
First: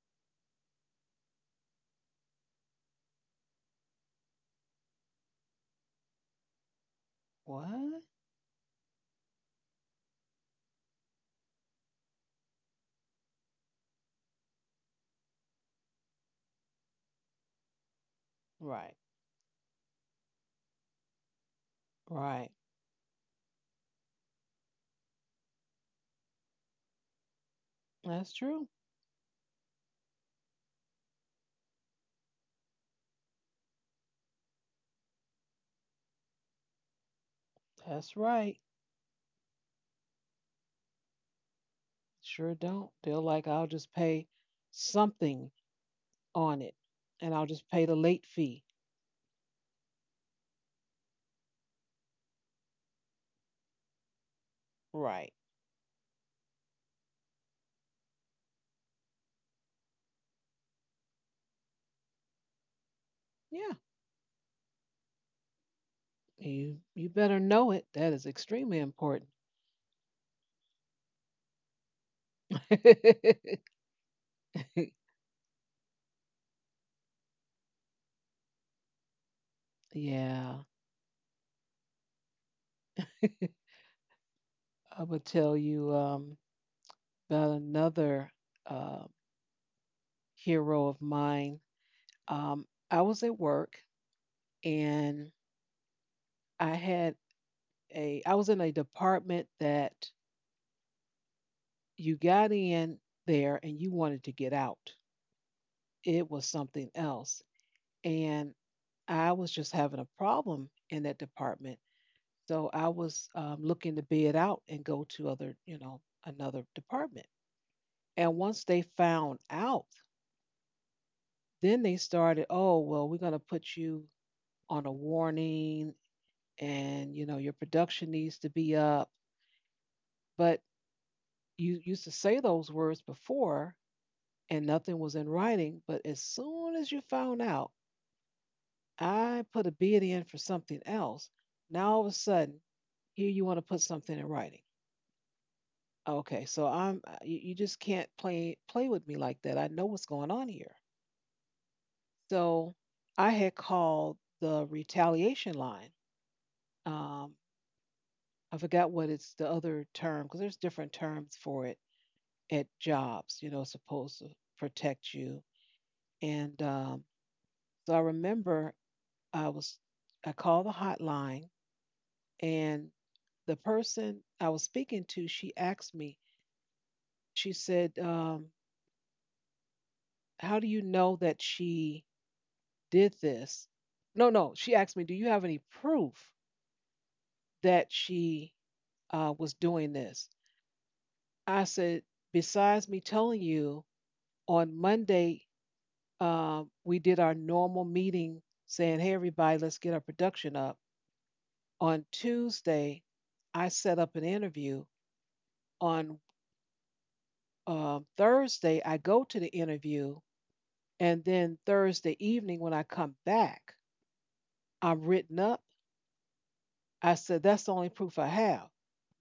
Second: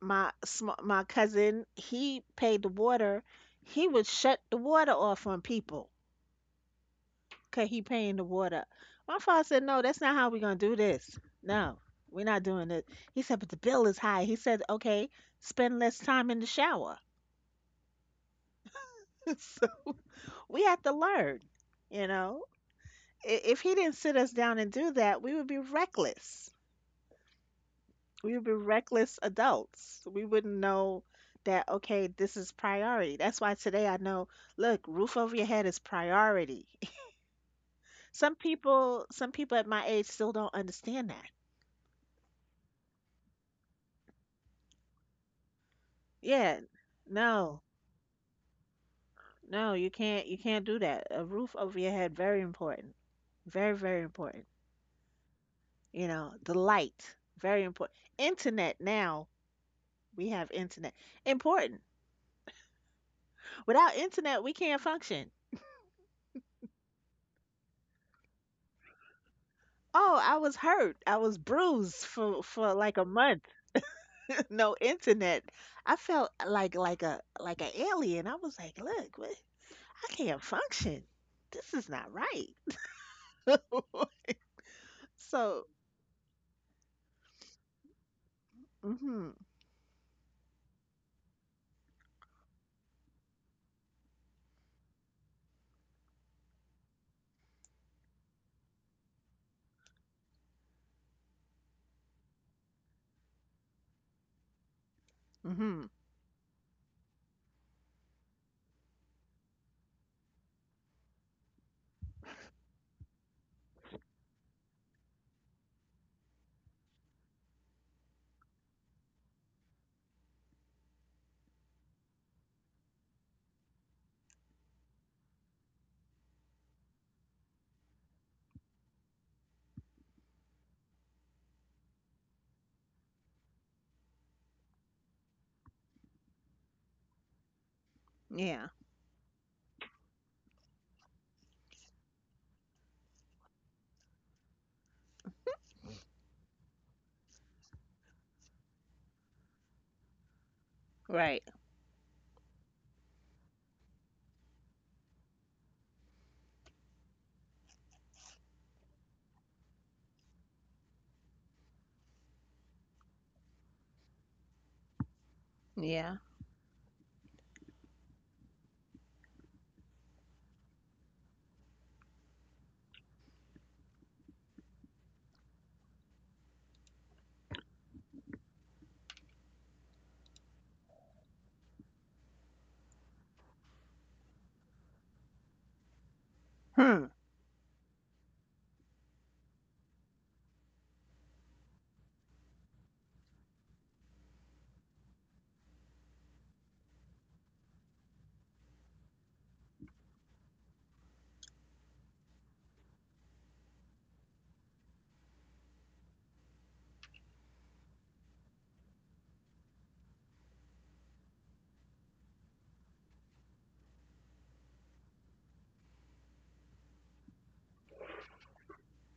My sm- my cousin, he paid the water. He would shut the water off on people cause he What? paying the water. My father said, no, that's not how we're gonna do this. No, we're not doing it. He said, but the bill is high. He said, okay, spend less time in the shower. Right. <laughs> So we have to learn, you know. Right. I- If he didn't sit us down and do that, we would be reckless. We That's would be true. reckless adults. We wouldn't know that, okay, this is priority. That's why today I know, look, roof over your head is priority. <laughs> That's some right. people some people at my age still don't understand that. Sure don't. They're like, I'll just pay something Yeah, on it and I'll no, just pay the late fee. no, you can't you can't do that. A roof over your head, very important. Very, very important. Right. You know, the light, very important. Internet now, we have internet. Important. Yeah. Without internet, we can't function. You you better know it. That is extremely important. Oh, I was hurt. I was bruised for for like a month. <laughs> No <laughs> internet. I felt like like a like an alien. I was like, look, what? I can't Yeah. function. This is not right. <laughs> I <laughs> would tell So, you um, about another uh, mhm, hero of mine. Um, I was at work, and I had a, I was in a department that you got in there and you wanted to get out. mhm. It was something else. And I was just having a problem in that department. So I was um, looking to bid out and go to other, you know, another department. And once they found out, then they started, oh, well, we're going to put you on a warning and, you know, your production needs to be up. But you used to say those words before and nothing was in writing. But as soon as you found out, Yeah, I put a bid in for something else. Now all of a sudden, here you want to put something in writing. Okay, so I'm uh, you, you just can't play play with me like that. I know what's going on here. right. So I had called the retaliation line. Um, I forgot what it's the other term because there's different terms for it at jobs. You know, supposed to protect you. Yeah. And um, so I remember I was I called the hotline, and the person I was speaking to, she asked me. She said, um, "How do you know that she did this?" No, no. She asked me, "Do you have any proof Hmm. that she uh, was doing this?" I said, "Besides me telling you on Monday um, we did our normal meeting saying, hey, everybody, let's get our production up. On Tuesday, I set up an interview. On um, Thursday, I go to the interview. And then Thursday evening, when I come back, I'm written up. I said, that's the only proof I have.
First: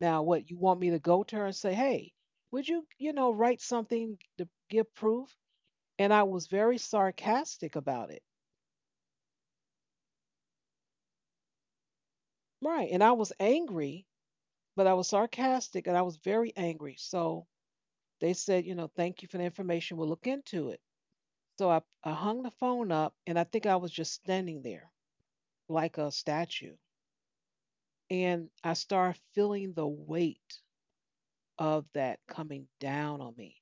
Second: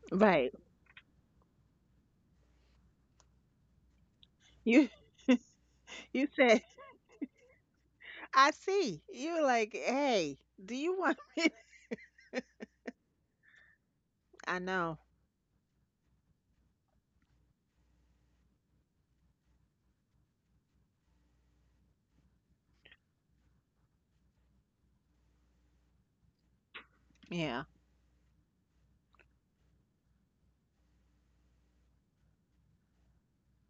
Now, what Right. you want me to go to her and say, hey, would you, you know, write something to You give proof?" And I you was said very sarcastic about it. I see. You were like, hey, do you want <laughs> me? Right. And I was angry, I but I know. was sarcastic, and I was very angry. So they said, you know, thank you for the information. We'll look into it. So I, I hung the phone up, and I think I was just standing there like a statue. Yeah. And I started feeling the weight of that coming down on me.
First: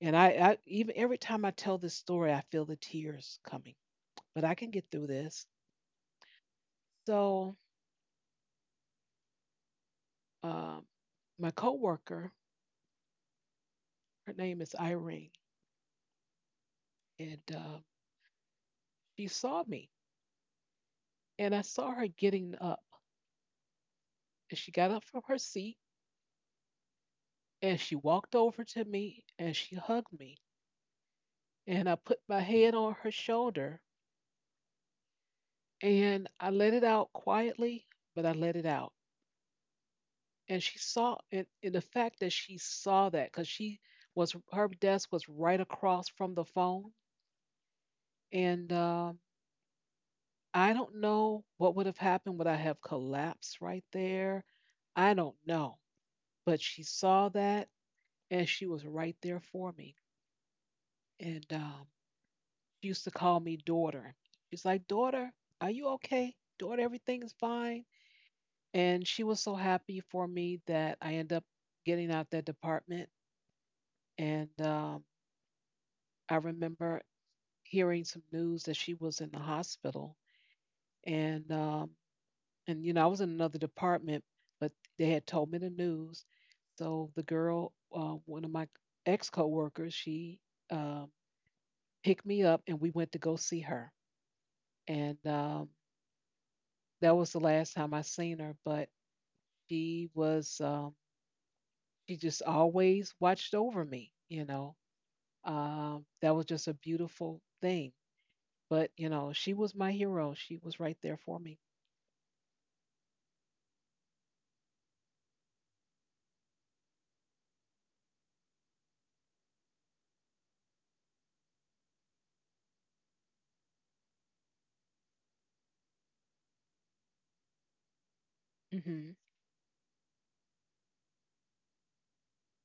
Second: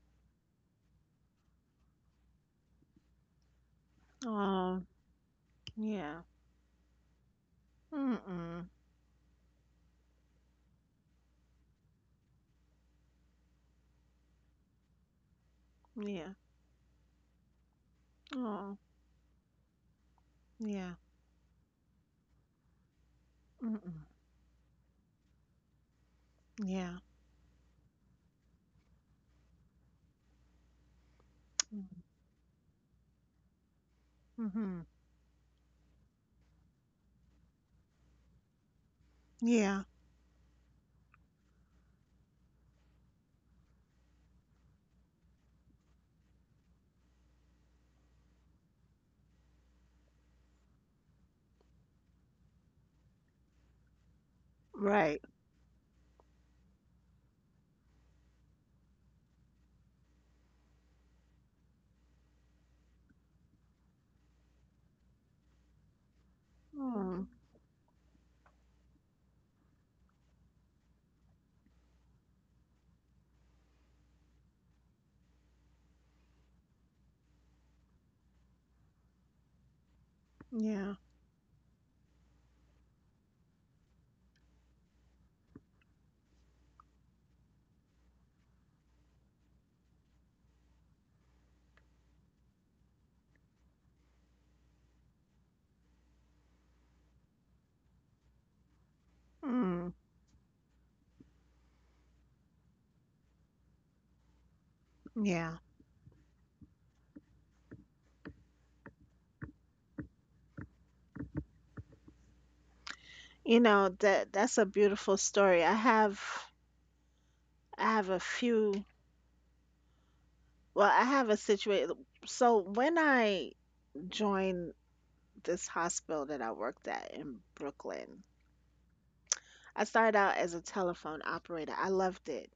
And I, I even every time I tell this story, I feel the tears coming, but I can Oh, get through this. yeah. So Mm-mm. um, my coworker, her name is Irene, Yeah. and uh, Oh, she saw me, yeah. and I saw her getting up. Mm-mm. And she got up from her seat, Yeah. and she walked over to me and she hugged me. And I put my head on her shoulder Mm-hmm. and I let it out quietly, but I let it out. Yeah. And she saw, and, and the fact that she saw that, because she was her desk was right across from the phone. And um I don't know what would have happened. Would I have collapsed right there? I Right. don't know. But she saw that, and she was right there for me. And um she used to call me daughter. She's like, daughter, are you okay? Daughter, everything is Mm. fine. And she was so happy for me that I ended up getting out that department. And um, I remember hearing some news that she was in the hospital. Yeah. And um, and you know, I was in another department, but they had told me the news. So the girl, uh, one of my ex coworkers, she um, picked me up, and we went to go see her. And um, that was the last time I seen her, but Mm. she was um, she just always watched over me. You know, Yeah. um, that was just a beautiful thing. But you know, she was my hero. She was right there for me. You know that that's a beautiful story. I have I have a few. Well, I have a situation. So when I joined this hospital that I worked at in Brooklyn, Mm-hmm. I started out as a telephone operator. I loved it.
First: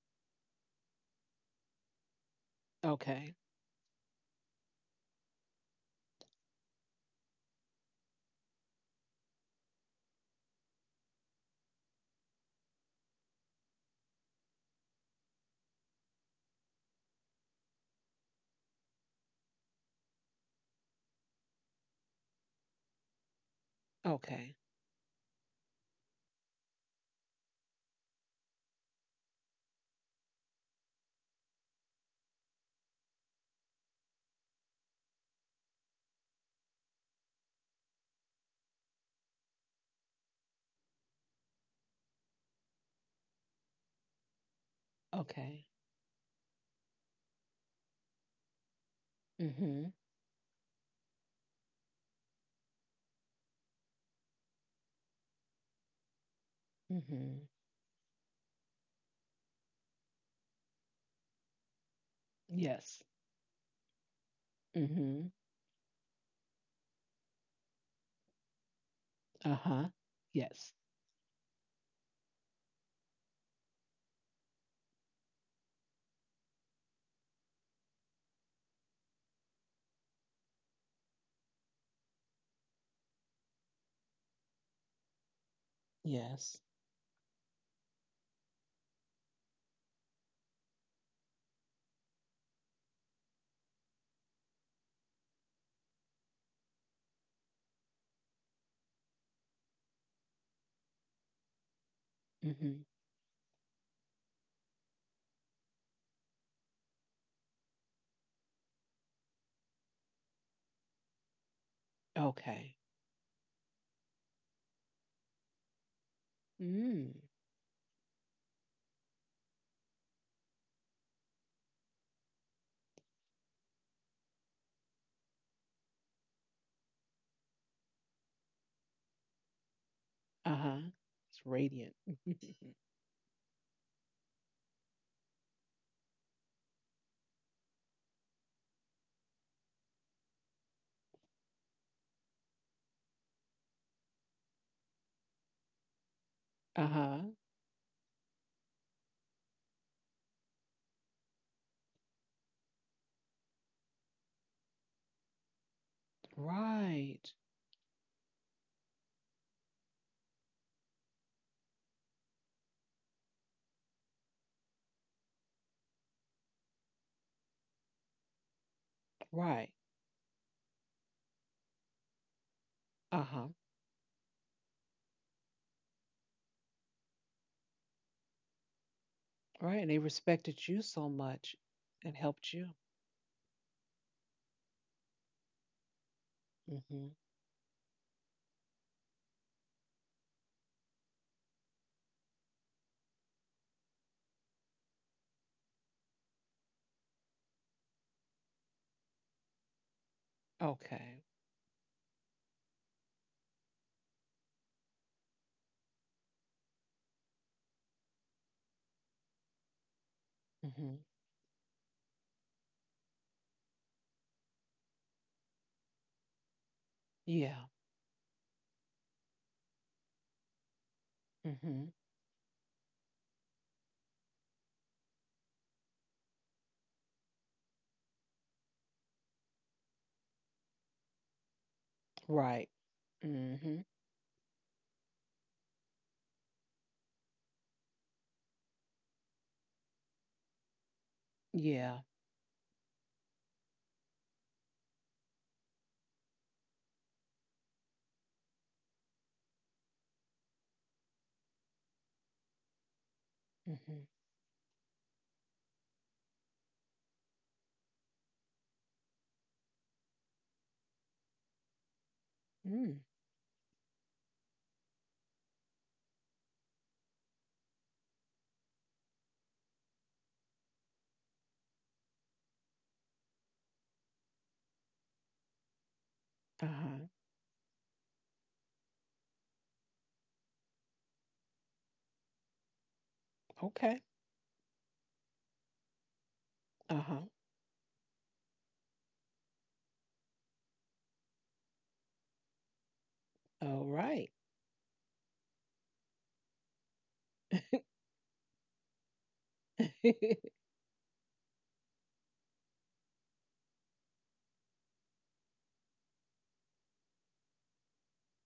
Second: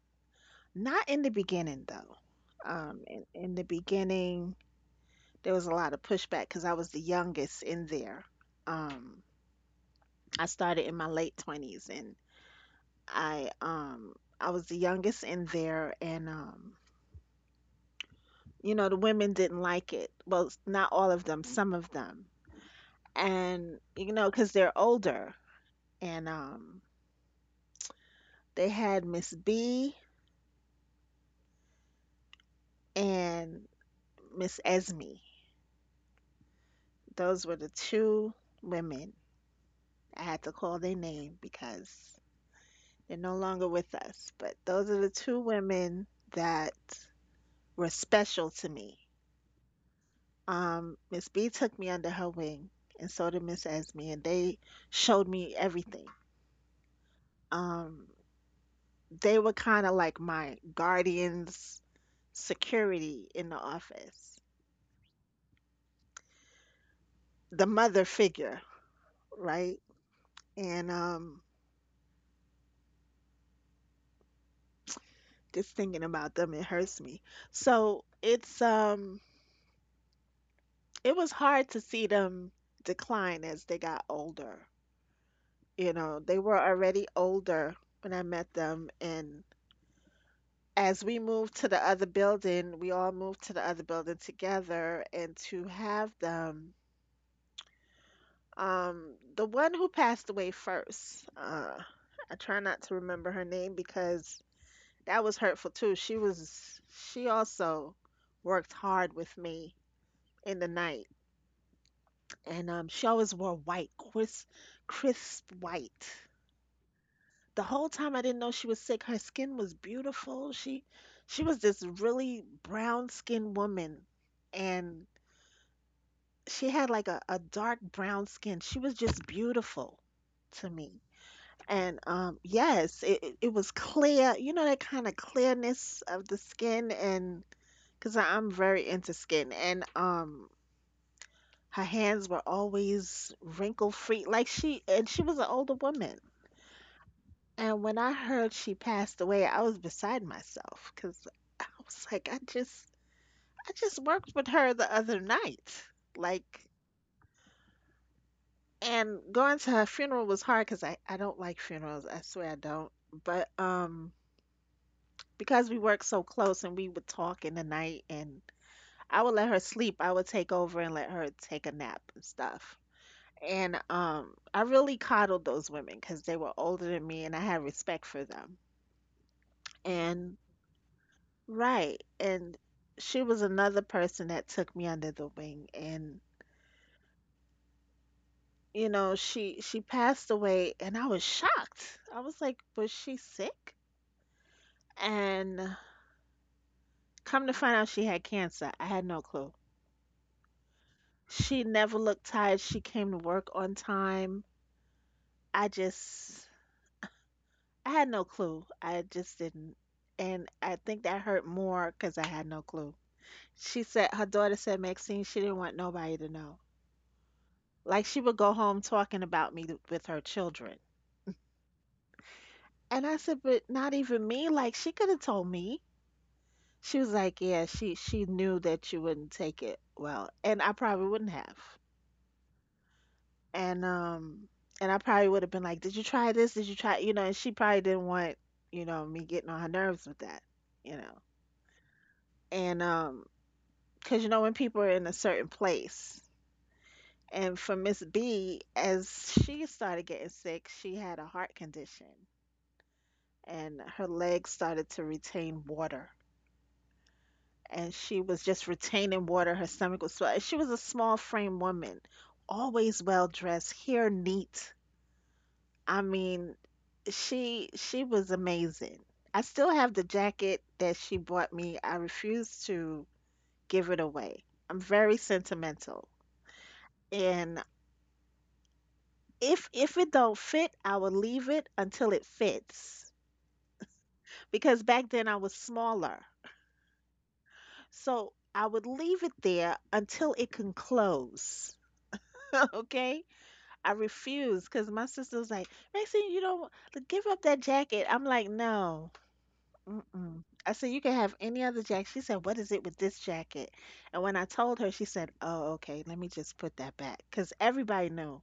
Not in the beginning, though. Um, in, Okay, in the beginning, there was a lot of pushback because I was the youngest in there. Um, I started in my late twenties, and I um, I was the youngest in there, and um, you know, the women didn't like it. Well, not all of them, some of them. And you know, because okay, they're older, and um, they had Miss B and Miss Esme. Those were the two women. I had to call their name because they're no longer with us. But those are the two okay. women that were special to me. Mm-hmm. Um, Miss B took me under her wing, and so did Miss Esme, and they showed me everything. Mm-hmm. Um, they were kind of like my guardians, Yes. security in the office, Mm-hmm. the mother figure, Uh right? huh. Yes. And um, just thinking about them, it hurts me. So it's um it was hard to see them decline as they got older. You know, they were Yes. already older when I met them. And as we moved to the other building, we all moved to the other building together. And to have them, um, the one who passed away first, uh, I try not Mm-hmm. to remember her name because that was hurtful too. She was, she also worked hard with me in the night, and Okay. um, she always wore white, crisp, crisp white. Mm. The whole time I didn't know she was sick. Her skin was beautiful. She, she was this really brown skinned woman, and she had like a, a dark brown skin. She was just beautiful Uh to huh. me. It's radiant. And <laughs> um, yes, it, it it was clear. You know that kind of clearness of the skin, and because I'm very into skin, and um, her hands were always wrinkle free. Like she, and she was an older woman. Uh huh. And when I heard she passed away, I was beside myself because I was like, I just, I just worked with her the other night. Like, Right. and going to her funeral was hard because I, I don't like funerals. I swear I don't. But, um, because we worked so close, and we would talk in the night, and I would let her Right. sleep, I would take over and let her take a nap and stuff. Uh huh. And um, I really coddled those women because they were older than me, and I had respect for them. Right, and they And respected you so much right. and And helped you. she was another person that took me under the wing. And, Mm-hmm. you know, she she passed away, and I was shocked. I was like, was she sick? And come to find out she had cancer. I had no clue. Okay. She never looked tired. She came to work on time. I just I had no clue. I just didn't. And I Mm-hmm. think that hurt more because I had no clue. She said her daughter said Maxine she didn't want nobody to know. Yeah. Like she would go home talking about me th- with her children. Mm-hmm. And I said, but not even me. Like she could have told me. She was like, yeah, she she knew that you wouldn't take it well, and I probably wouldn't have. Right. Mm-hmm. And um and I probably would have been like, did you try this? Did you try? You know, and she probably didn't want you know me getting on her nerves with that. You know. Yeah. And um because you know when people are in a certain place, and for Miss B, as she started getting sick, she had a heart condition, and Mm-hmm. her legs started to retain water, and she was just retaining water, her stomach was swell. She was a small frame woman, Mm. always well dressed, hair neat. I mean, she she was amazing. I still have the jacket that she bought me. I refuse to give it away. I'm very sentimental. Uh-huh. And if if it don't fit, I will leave it until it fits. Okay. Because back then I was smaller. Uh-huh. So I would leave it there until it can close. <laughs> Okay? All I right. refused because my sister was like, Maxine, you don't give up that jacket. I'm like, no. Mm-mm. <laughs> I said, you can have any other jacket. She said, what is it with this jacket? And when I told her, she said, oh, okay, let me just put that back. Because everybody knew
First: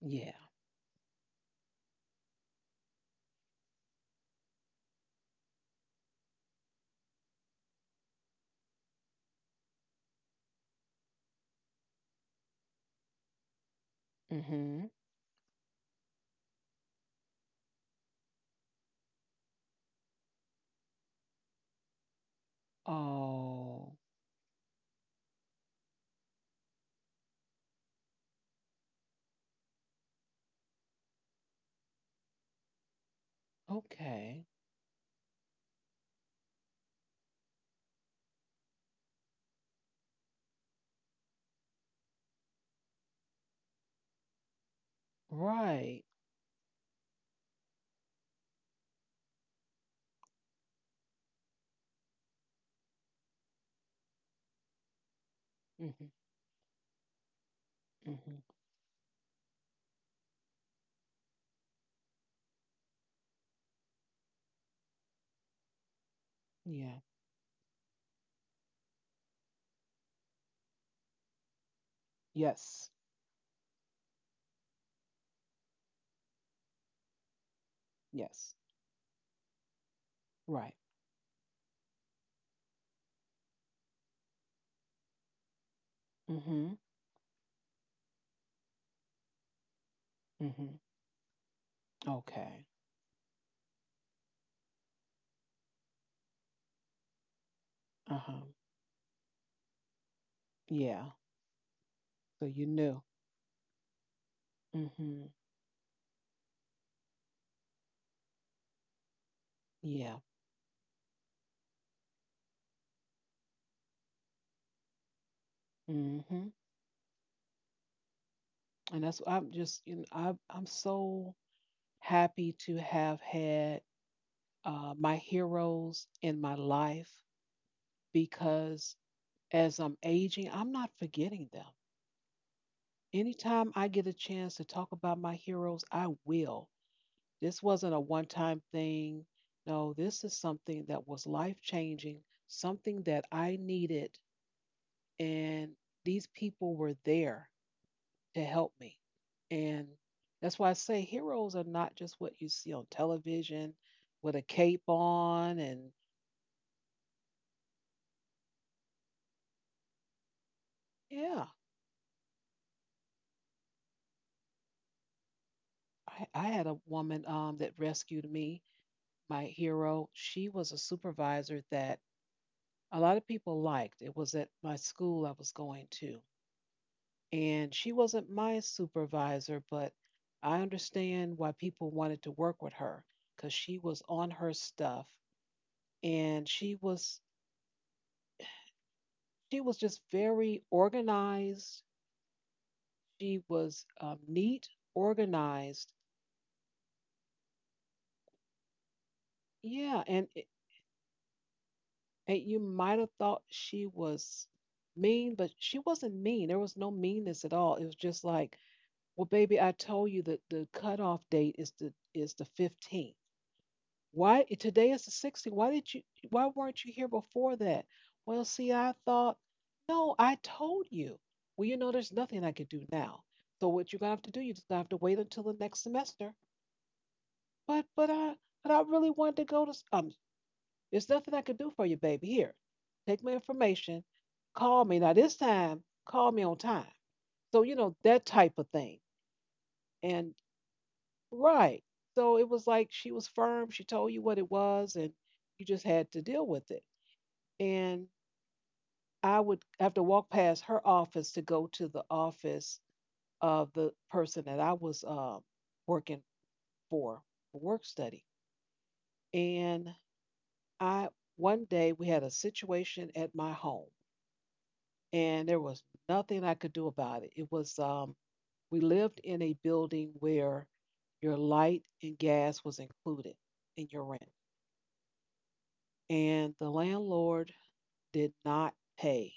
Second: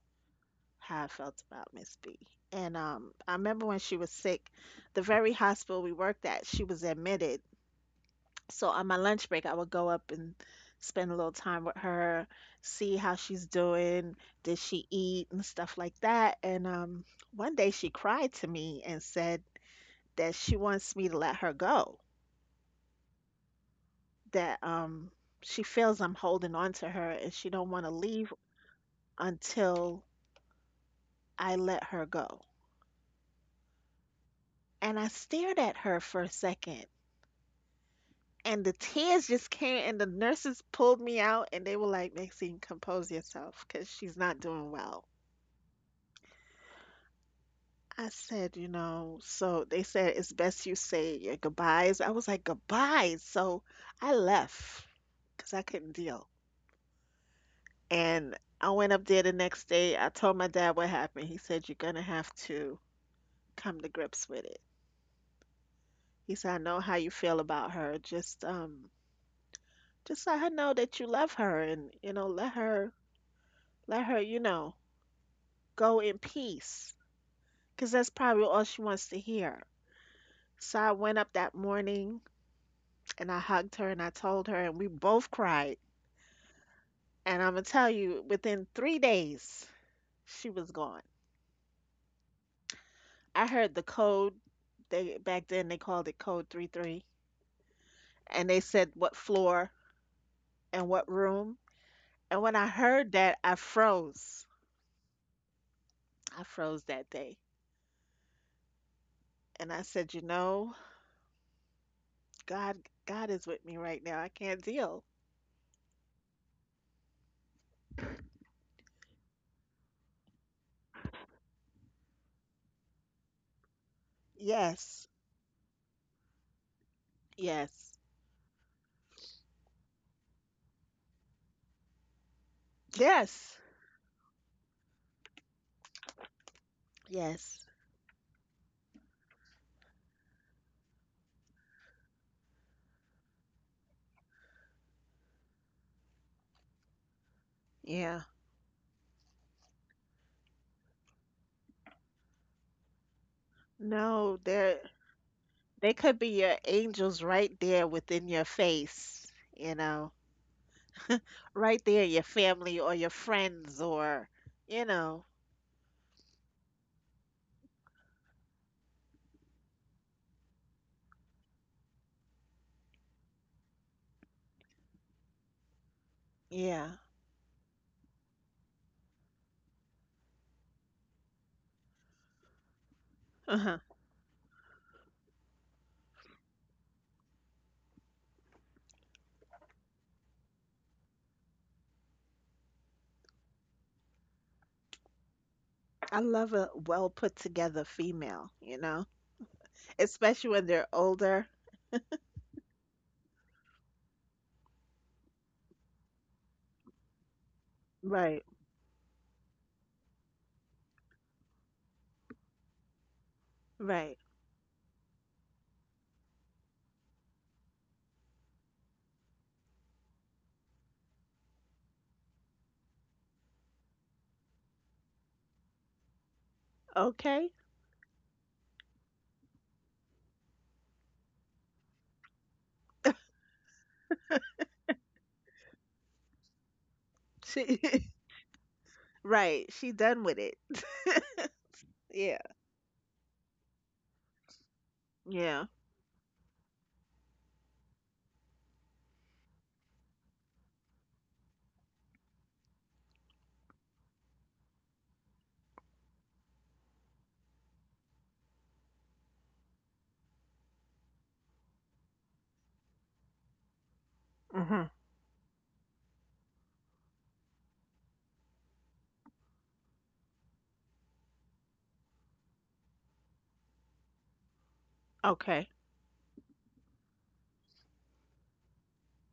Yeah. how I felt about Miss B. And um, I remember when she was sick, the very hospital we worked at, she was admitted. So on my lunch break, I would go up and spend a little time with her, see how she's doing, did Mm-hmm. she eat, and stuff like that. And um, one day she cried to me and said that she wants me to let her go, Oh, that um, she feels I'm holding on to her and she don't want to leave until I let her go. okay. And I stared at her for a second, and the tears just came, and the nurses pulled me out and they were like, Maxine, compose yourself, because she's not doing well. Right. I said, you know, so they said, it's best you say your goodbyes. I was like, goodbyes? So I left, because I couldn't Mm-hmm. deal. And Mm-hmm. I went up there the next day. I told my dad what happened. He said, you're gonna have to come to grips with it. He said, I know how Yeah. you feel about her, just um just let her know that you love her, and you know, let Yes. her, let her, you know, go in peace. Because that's probably Yes. all she wants to hear. Right. So I went up that morning and I hugged her and I told her, and we both cried. Mm-hmm. And I'm going to tell you, within three days, she was Mm-hmm. gone. Okay. I heard the code. They Back then they called it code three three, Uh-huh. and they said what floor and what Yeah. room. And So when you I knew. heard that, I froze. Mm-hmm. I froze that day. And I Yeah. said, "You know, God God is with me right now. I can't deal." hmm And that's I'm just, you know I I'm so happy to have had uh, Yes. my heroes in my life, Yes. because as I'm aging, I'm not forgetting them. Yes. Anytime I get a chance to talk about my heroes, I will. This Yes. wasn't a one-time thing. No, this is something that was life-changing, something that I needed, and these people were there Yeah. to help me. And that's why I say heroes are not just what you see on television with No, a they're, cape on. And they could be your angels right there within your face, you know, yeah, right there, your family or your friends, or, you know, I, I had a woman um, that rescued me, my hero. She was a supervisor that a lot of people liked. It was at my school I was going to. yeah. And she wasn't my supervisor, but I understand why people wanted to work with her because she Uh-huh. was on her stuff, and she was she was just very organized. She was um, neat, organized. I love a well put together female, you know, Yeah, and it- especially when they're older. and you might have thought she was mean, but she wasn't mean. There was no meanness at all. It was just Right, like, well, baby, I told you that the cutoff date is the is the fifteenth. right. Why today is the sixteenth? Why did you? Why weren't you here before that? Well, see, I thought, no, I told you. Well, you know, there's nothing I could do now. So what you're gonna have to do, you just gonna have to wait until the next semester. Okay. But but I but I really wanted to go to s- um There's nothing I could do for you, baby. Here, take my information, call me. Now this time, call me on time. So, you She, know, <laughs> that type of thing. right, she done And with it. <laughs> right. So Yeah. it was like she was firm, she told you what it was, and you Yeah. just had to deal with it. And I would have to walk past her office to go to the office of the person that I was uh, working for, for work study. And I one day we had a situation at my home, Mm-hmm. and there was nothing I could do about it. It was um We lived in a building where your light and gas was included in your rent. Okay. And the landlord did not pay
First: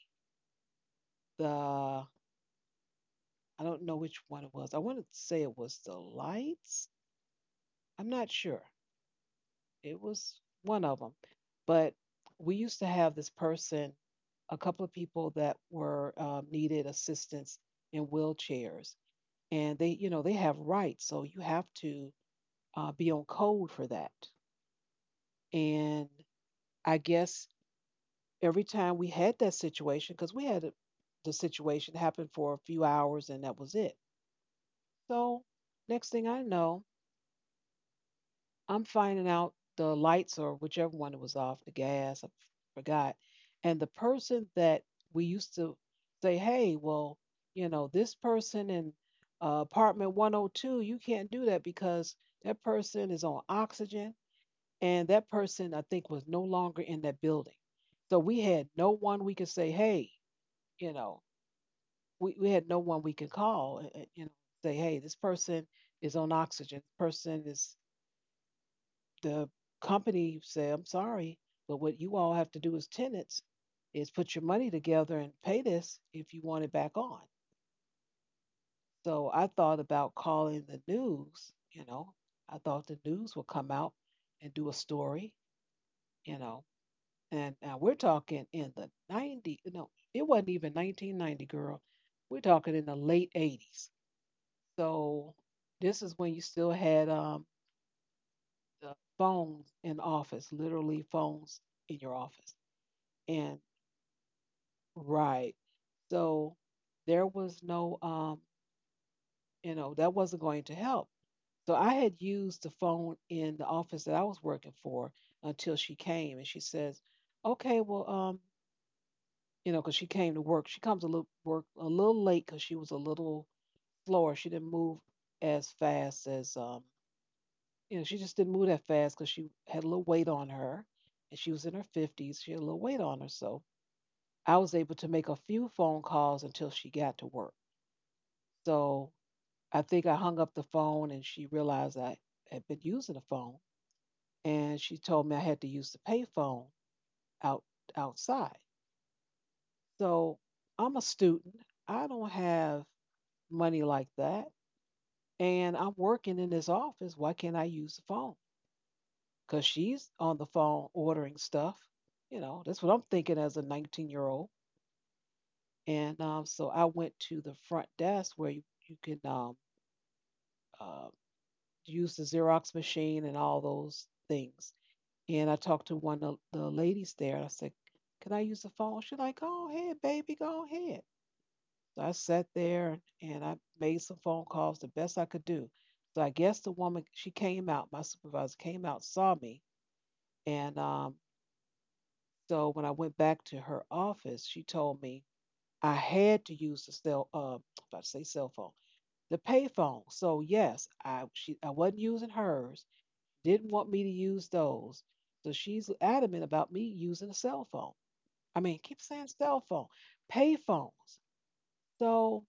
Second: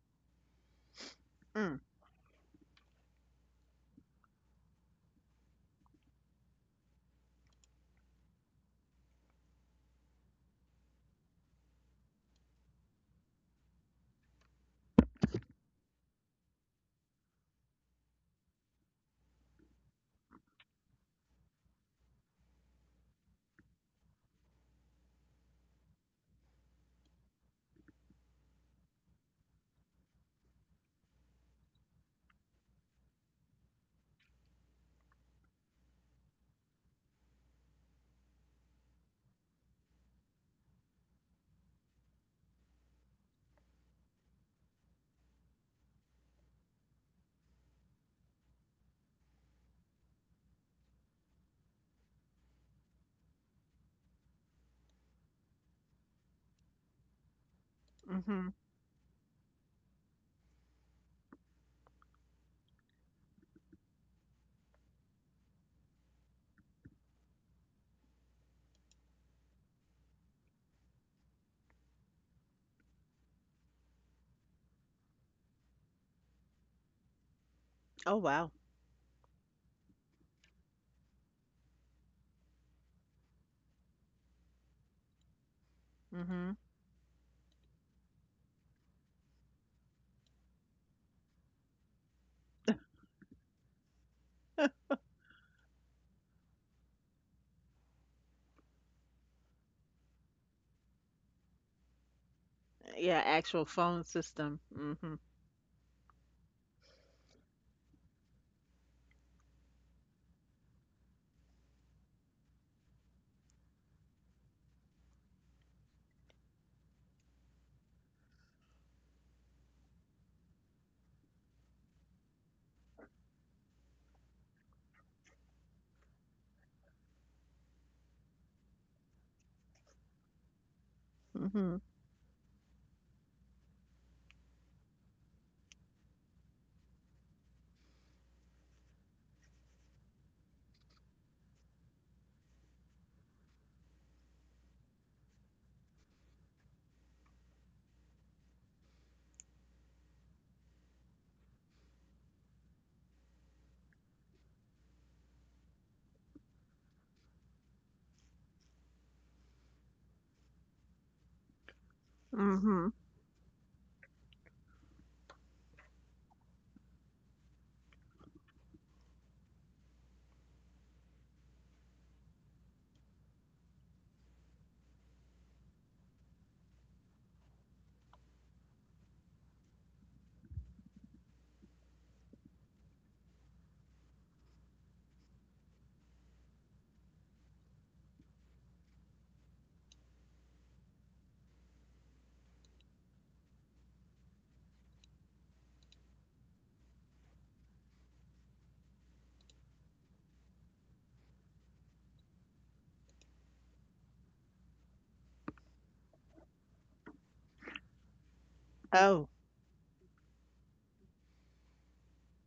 Mm. the I don't know which one it was. I wanted to say it was the lights. I'm not sure. It was one of them. But we used to have this person, a couple of people that were uh, needed assistance in wheelchairs, and they, you know, they have rights, so you have to uh, be on code for that. And I guess every time we had that situation, because we had a, the situation happen for a few hours and that was it. So next thing I know, I'm finding out the lights or whichever one it was off, the gas, I forgot. And the person that we used to say, hey, well, you know, this person in uh, apartment one oh two, you can't do that because that person is on oxygen, and that person, I think, was no longer in that building. So we Mm-hmm. had no one we could say, hey, you know, we, we had no one we could call and, and, you know, say, hey, this person is on oxygen, this person is the company say, I'm sorry, but what you all have to do as tenants is put your money together and pay this if you want it back on. Oh, wow. So I thought about calling the news, you know, I thought the news would come out and do a story, you Mm-hmm. know, and now we're talking in the nineties, no, it wasn't even nineteen ninety, girl. We're talking in the late eighties. So this is when you still had um, the phones in office, literally phones in your office. Yeah, actual And phone system. Mm-hmm. right. So there was no, um, you know, that wasn't going to help. So I had used the phone in the office that I was working for until she came and she says, okay, well, um, you know, because she came to work. She comes a little work a little late because she was a little slower. She didn't move as fast as, um, you know, she just didn't move that fast because she had a little weight on her, and she was in Mm-hmm. her fifties. She had a little weight on her. So I was able to make a few phone calls until she got to work. So I think I hung up the phone and she realized I had been using the phone, and she told me I had to use the payphone out outside. So I'm a student. I don't have money like that. And I'm working in this office. Why can't I use the phone? Because she's on the phone ordering stuff. You know, that's Mm-hmm. what I'm thinking as a nineteen year old. And um, so I went to the front desk where you, you can um, uh, use the Xerox machine and all those things. And I talked to one of the ladies there. I said, "Can I use the phone?" She's like, "Go ahead, baby, go ahead." So I sat there and I made some phone calls the best I could do. So I guess the woman, she came out, my supervisor came out, saw me. And um, so when I went back to her office, she told me I had to use the cell, uh, about to say cell phone, the pay phone. So yes, I she I wasn't using hers. Didn't want me to use those. So she's adamant about me using a cell phone. I mean, keep saying Oh, cell phone, pay phones. So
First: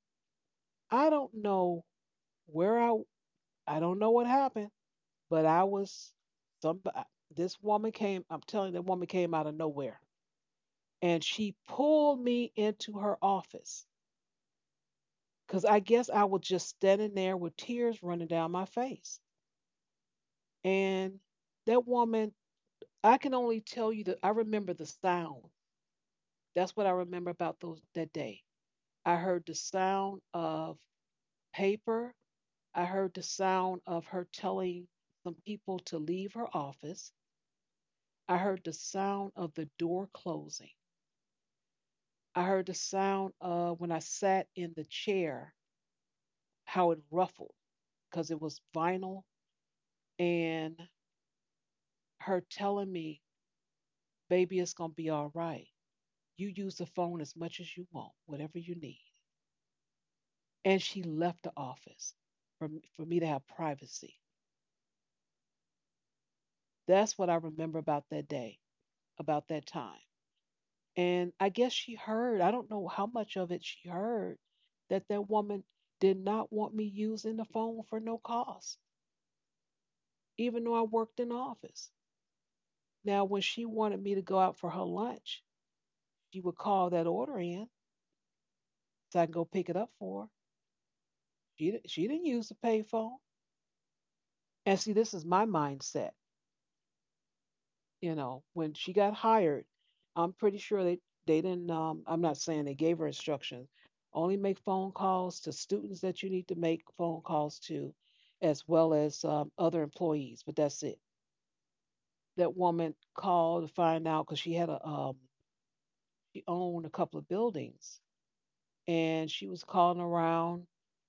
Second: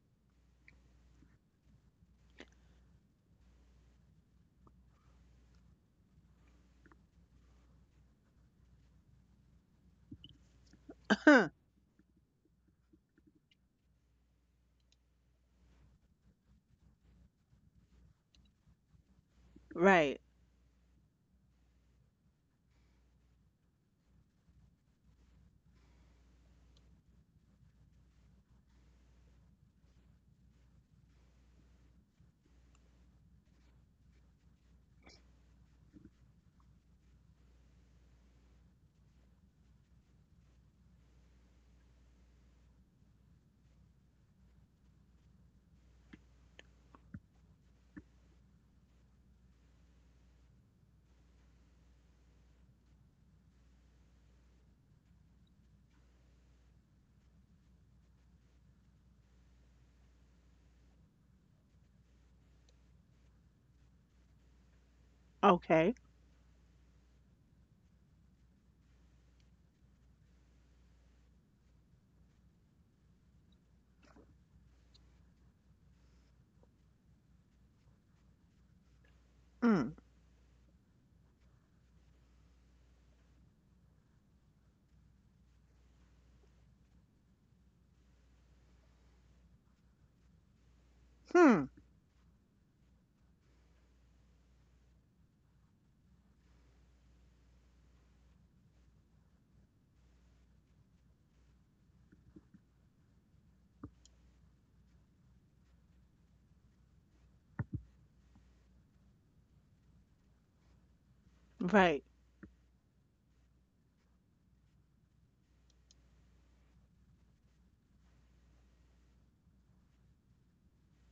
I don't know where I I don't know what happened, but I was some uh, this woman came, I'm telling you, the woman came out of nowhere <laughs> and huh. she pulled me into her office cuz I guess I was just standing there with tears running down my face. Right. And that woman, I can only tell you that I remember the sound. That's what I remember about those that day. I heard the sound of paper. I heard the sound of her telling some people to leave her office. I heard the sound of the door closing. I heard the sound of when I sat in the chair, how it ruffled because it was vinyl, and her telling me, baby, it's going to be all right. You use the phone as much as you want, whatever you need. And she left the office for, for me to have privacy. Okay. That's what I remember about that day, about that time. And I guess she heard, I don't know how much of it she heard, that that woman did not want me using the phone for no cost, even though I worked in office. Now, when she wanted me to go out for her lunch, she would call that order in so I can go pick it up for her. Mm-hmm. She, di- she didn't use the payphone. And see, this is my mindset. You know, when she got hired, I'm pretty sure they they didn't. Um, I'm not saying they gave her instructions. Only make phone calls to students that you need to make phone calls to, as well as um, other employees. But that's it. Right. That woman called to find out because she had a um, she owned a couple of buildings and she was calling around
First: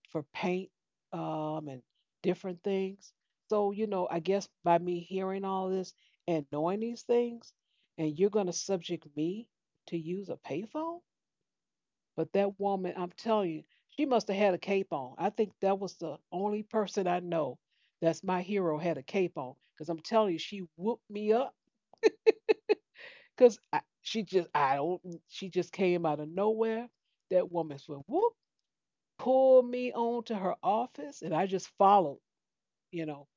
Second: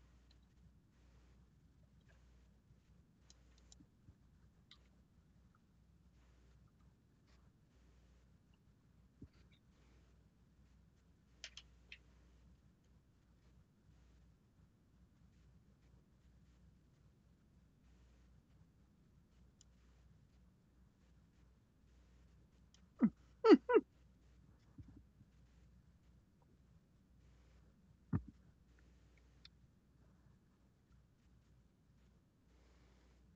for paint, um, and different things. So, you know, I guess by me hearing all this and knowing these things, and you're going to subject me to use a payphone? But that woman, I'm telling you, she must have had a cape on. I think that was the only person I know that's my hero had a cape on. Because I'm telling you, she whooped me up. Because she just, I don't, she just came out of nowhere. That woman's went whoop, pulled me onto her office and I just followed, you know.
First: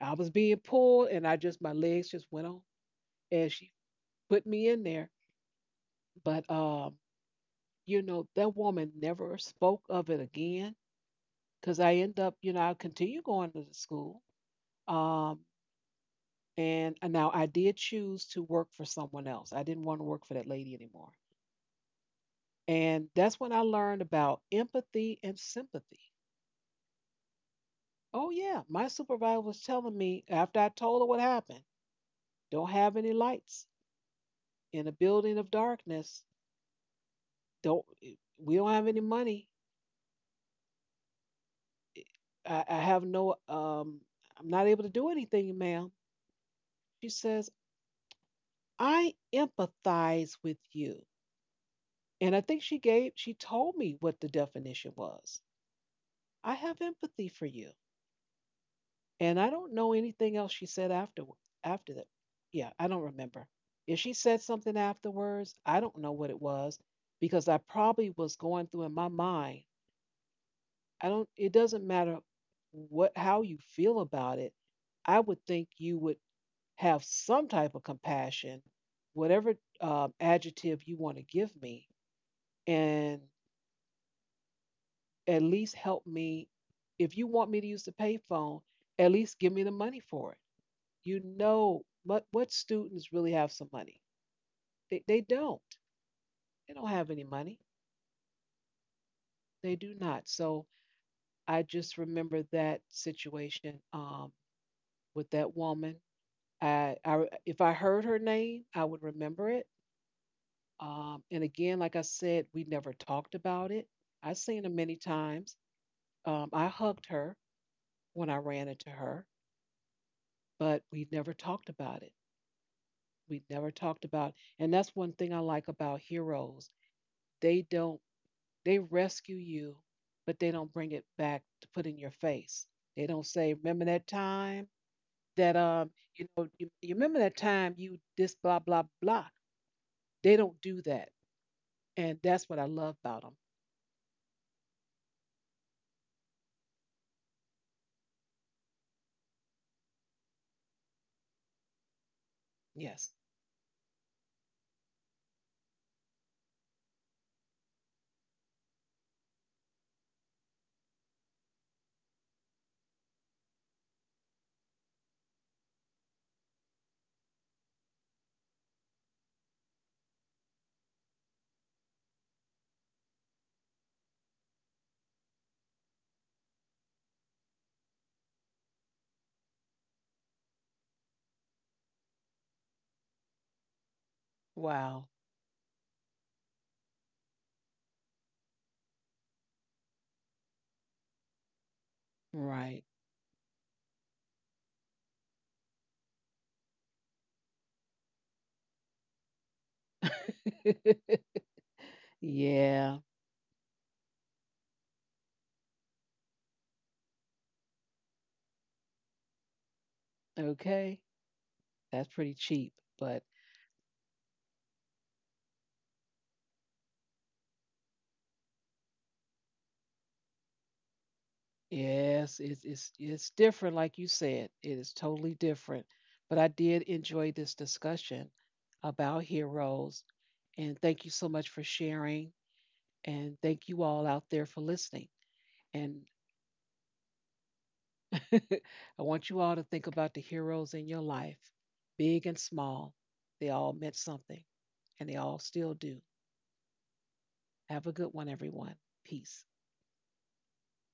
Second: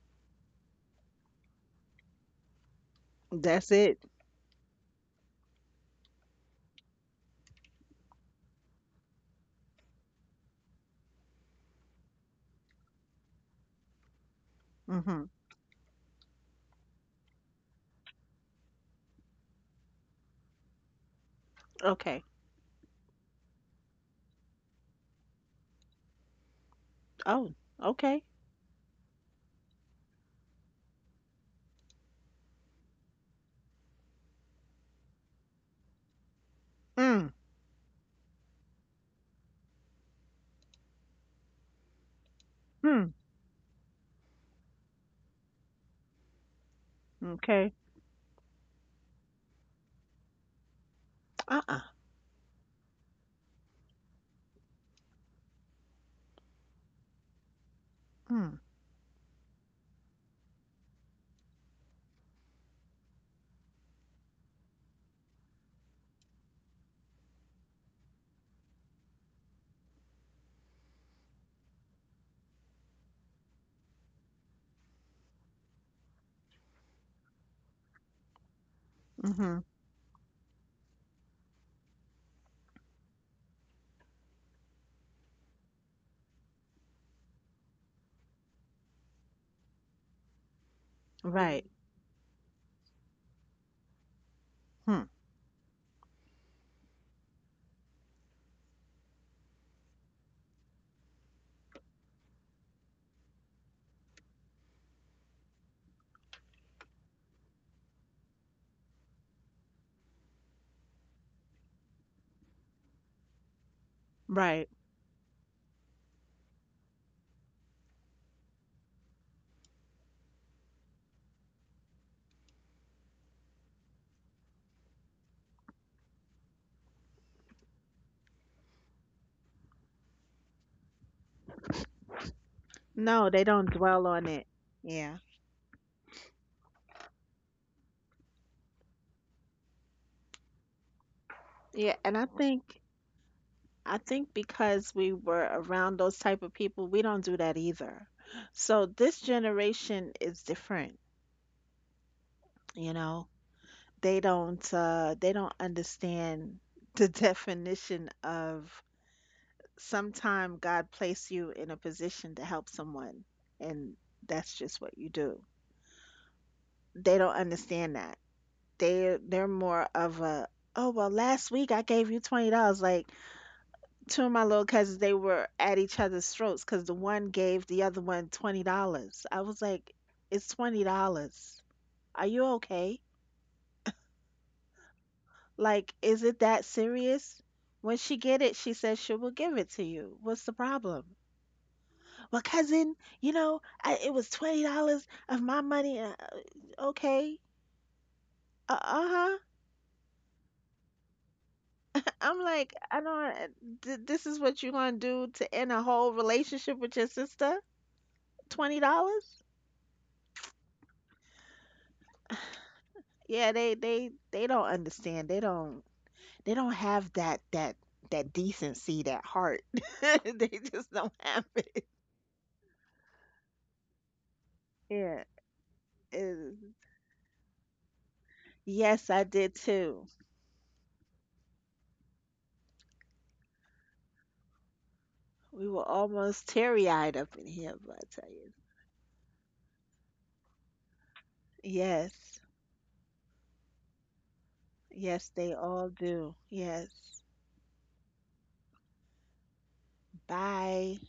I was being pulled and I just my legs just went on, and That's she it. put me in there. But um, you know, that woman never spoke of it again because I end up, you know, I continue going to the school. Mm-hmm. Um and and now I did choose to work for someone else. I didn't want to work for that lady anymore. Okay. And that's when I learned about empathy and sympathy. Oh, okay. Oh yeah, my supervisor was telling me after I told her what happened. Don't have any lights in a building of darkness. Mm-hmm. Don't We don't have any money. I, I have no um I'm not able to do anything, ma'am. She says, Okay. I empathize with you. Uh-uh. And I think she gave she told me what the definition was. I have empathy for you. Mm. And I don't know anything else she said after after that. Yeah, I don't remember. If she said something afterwards, I don't know what it was because I probably was going through in my mind I don't, it doesn't matter what, how you feel about it. I would think you would have some type of compassion, Mm-hmm. whatever um, adjective you want to give me, and at least help me. If you want me to use the payphone, at least give me the money for it. You Right. know, what what students really have some money? Hmm. They they don't. They don't have any money. They do not. So I just remember that situation, um, with that woman. I, I If I heard her name, I would remember it. Um, and again, like I said, we never talked about it. I seen Right. her many times. Um, I hugged her when I ran into her, but we never talked about it. We never talked about, and that's one thing I like about heroes. They don't, they rescue you, but they don't bring it back to put in your face. They don't No, they say, don't "Remember dwell that on it. time Yeah. that um, you know, you, you remember that time you this blah blah blah." They don't do that. Yeah, and I And that's what I think, love about them. I think because we were around those type of people, we don't do that either. So this generation is different, you Yes. know. They don't uh they don't understand the <laughs> definition of, sometime God placed you in a position to help someone, and that's just what you do. They don't understand that. They they're more of a, oh well, last week I gave you twenty dollars. Like, two of my little cousins, they were at each other's throats because the one gave the other one twenty dollars. I was like, it's twenty dollars. Are you okay? Wow. Like, is it that serious? When she get it, she says she will give it to you. What's the problem? Well, Right. cousin, you know, I, it was twenty dollars of my money. Uh, okay, uh huh. <laughs> I'm like, I Yeah. don't. uh, Th- this is what you gonna do to end a whole relationship with your sister? Twenty dollars? Okay. That's pretty cheap, but Yeah, they they they don't understand. They don't they don't have that that that decency, that heart. <laughs> They just don't have it. yes, it's it's it's different like you said. It is Yeah, totally different. it But I is. did enjoy this discussion Yes, I about did too. heroes, and thank you so much for sharing, and thank you all out there for listening. We were And almost teary-eyed up in here, but I tell you. <laughs> I want you all to think about the heroes in your life, Yes. big and small. They all meant something, and they Yes, all they all still do. do. Yes. Have a good one, everyone. Peace. Bye.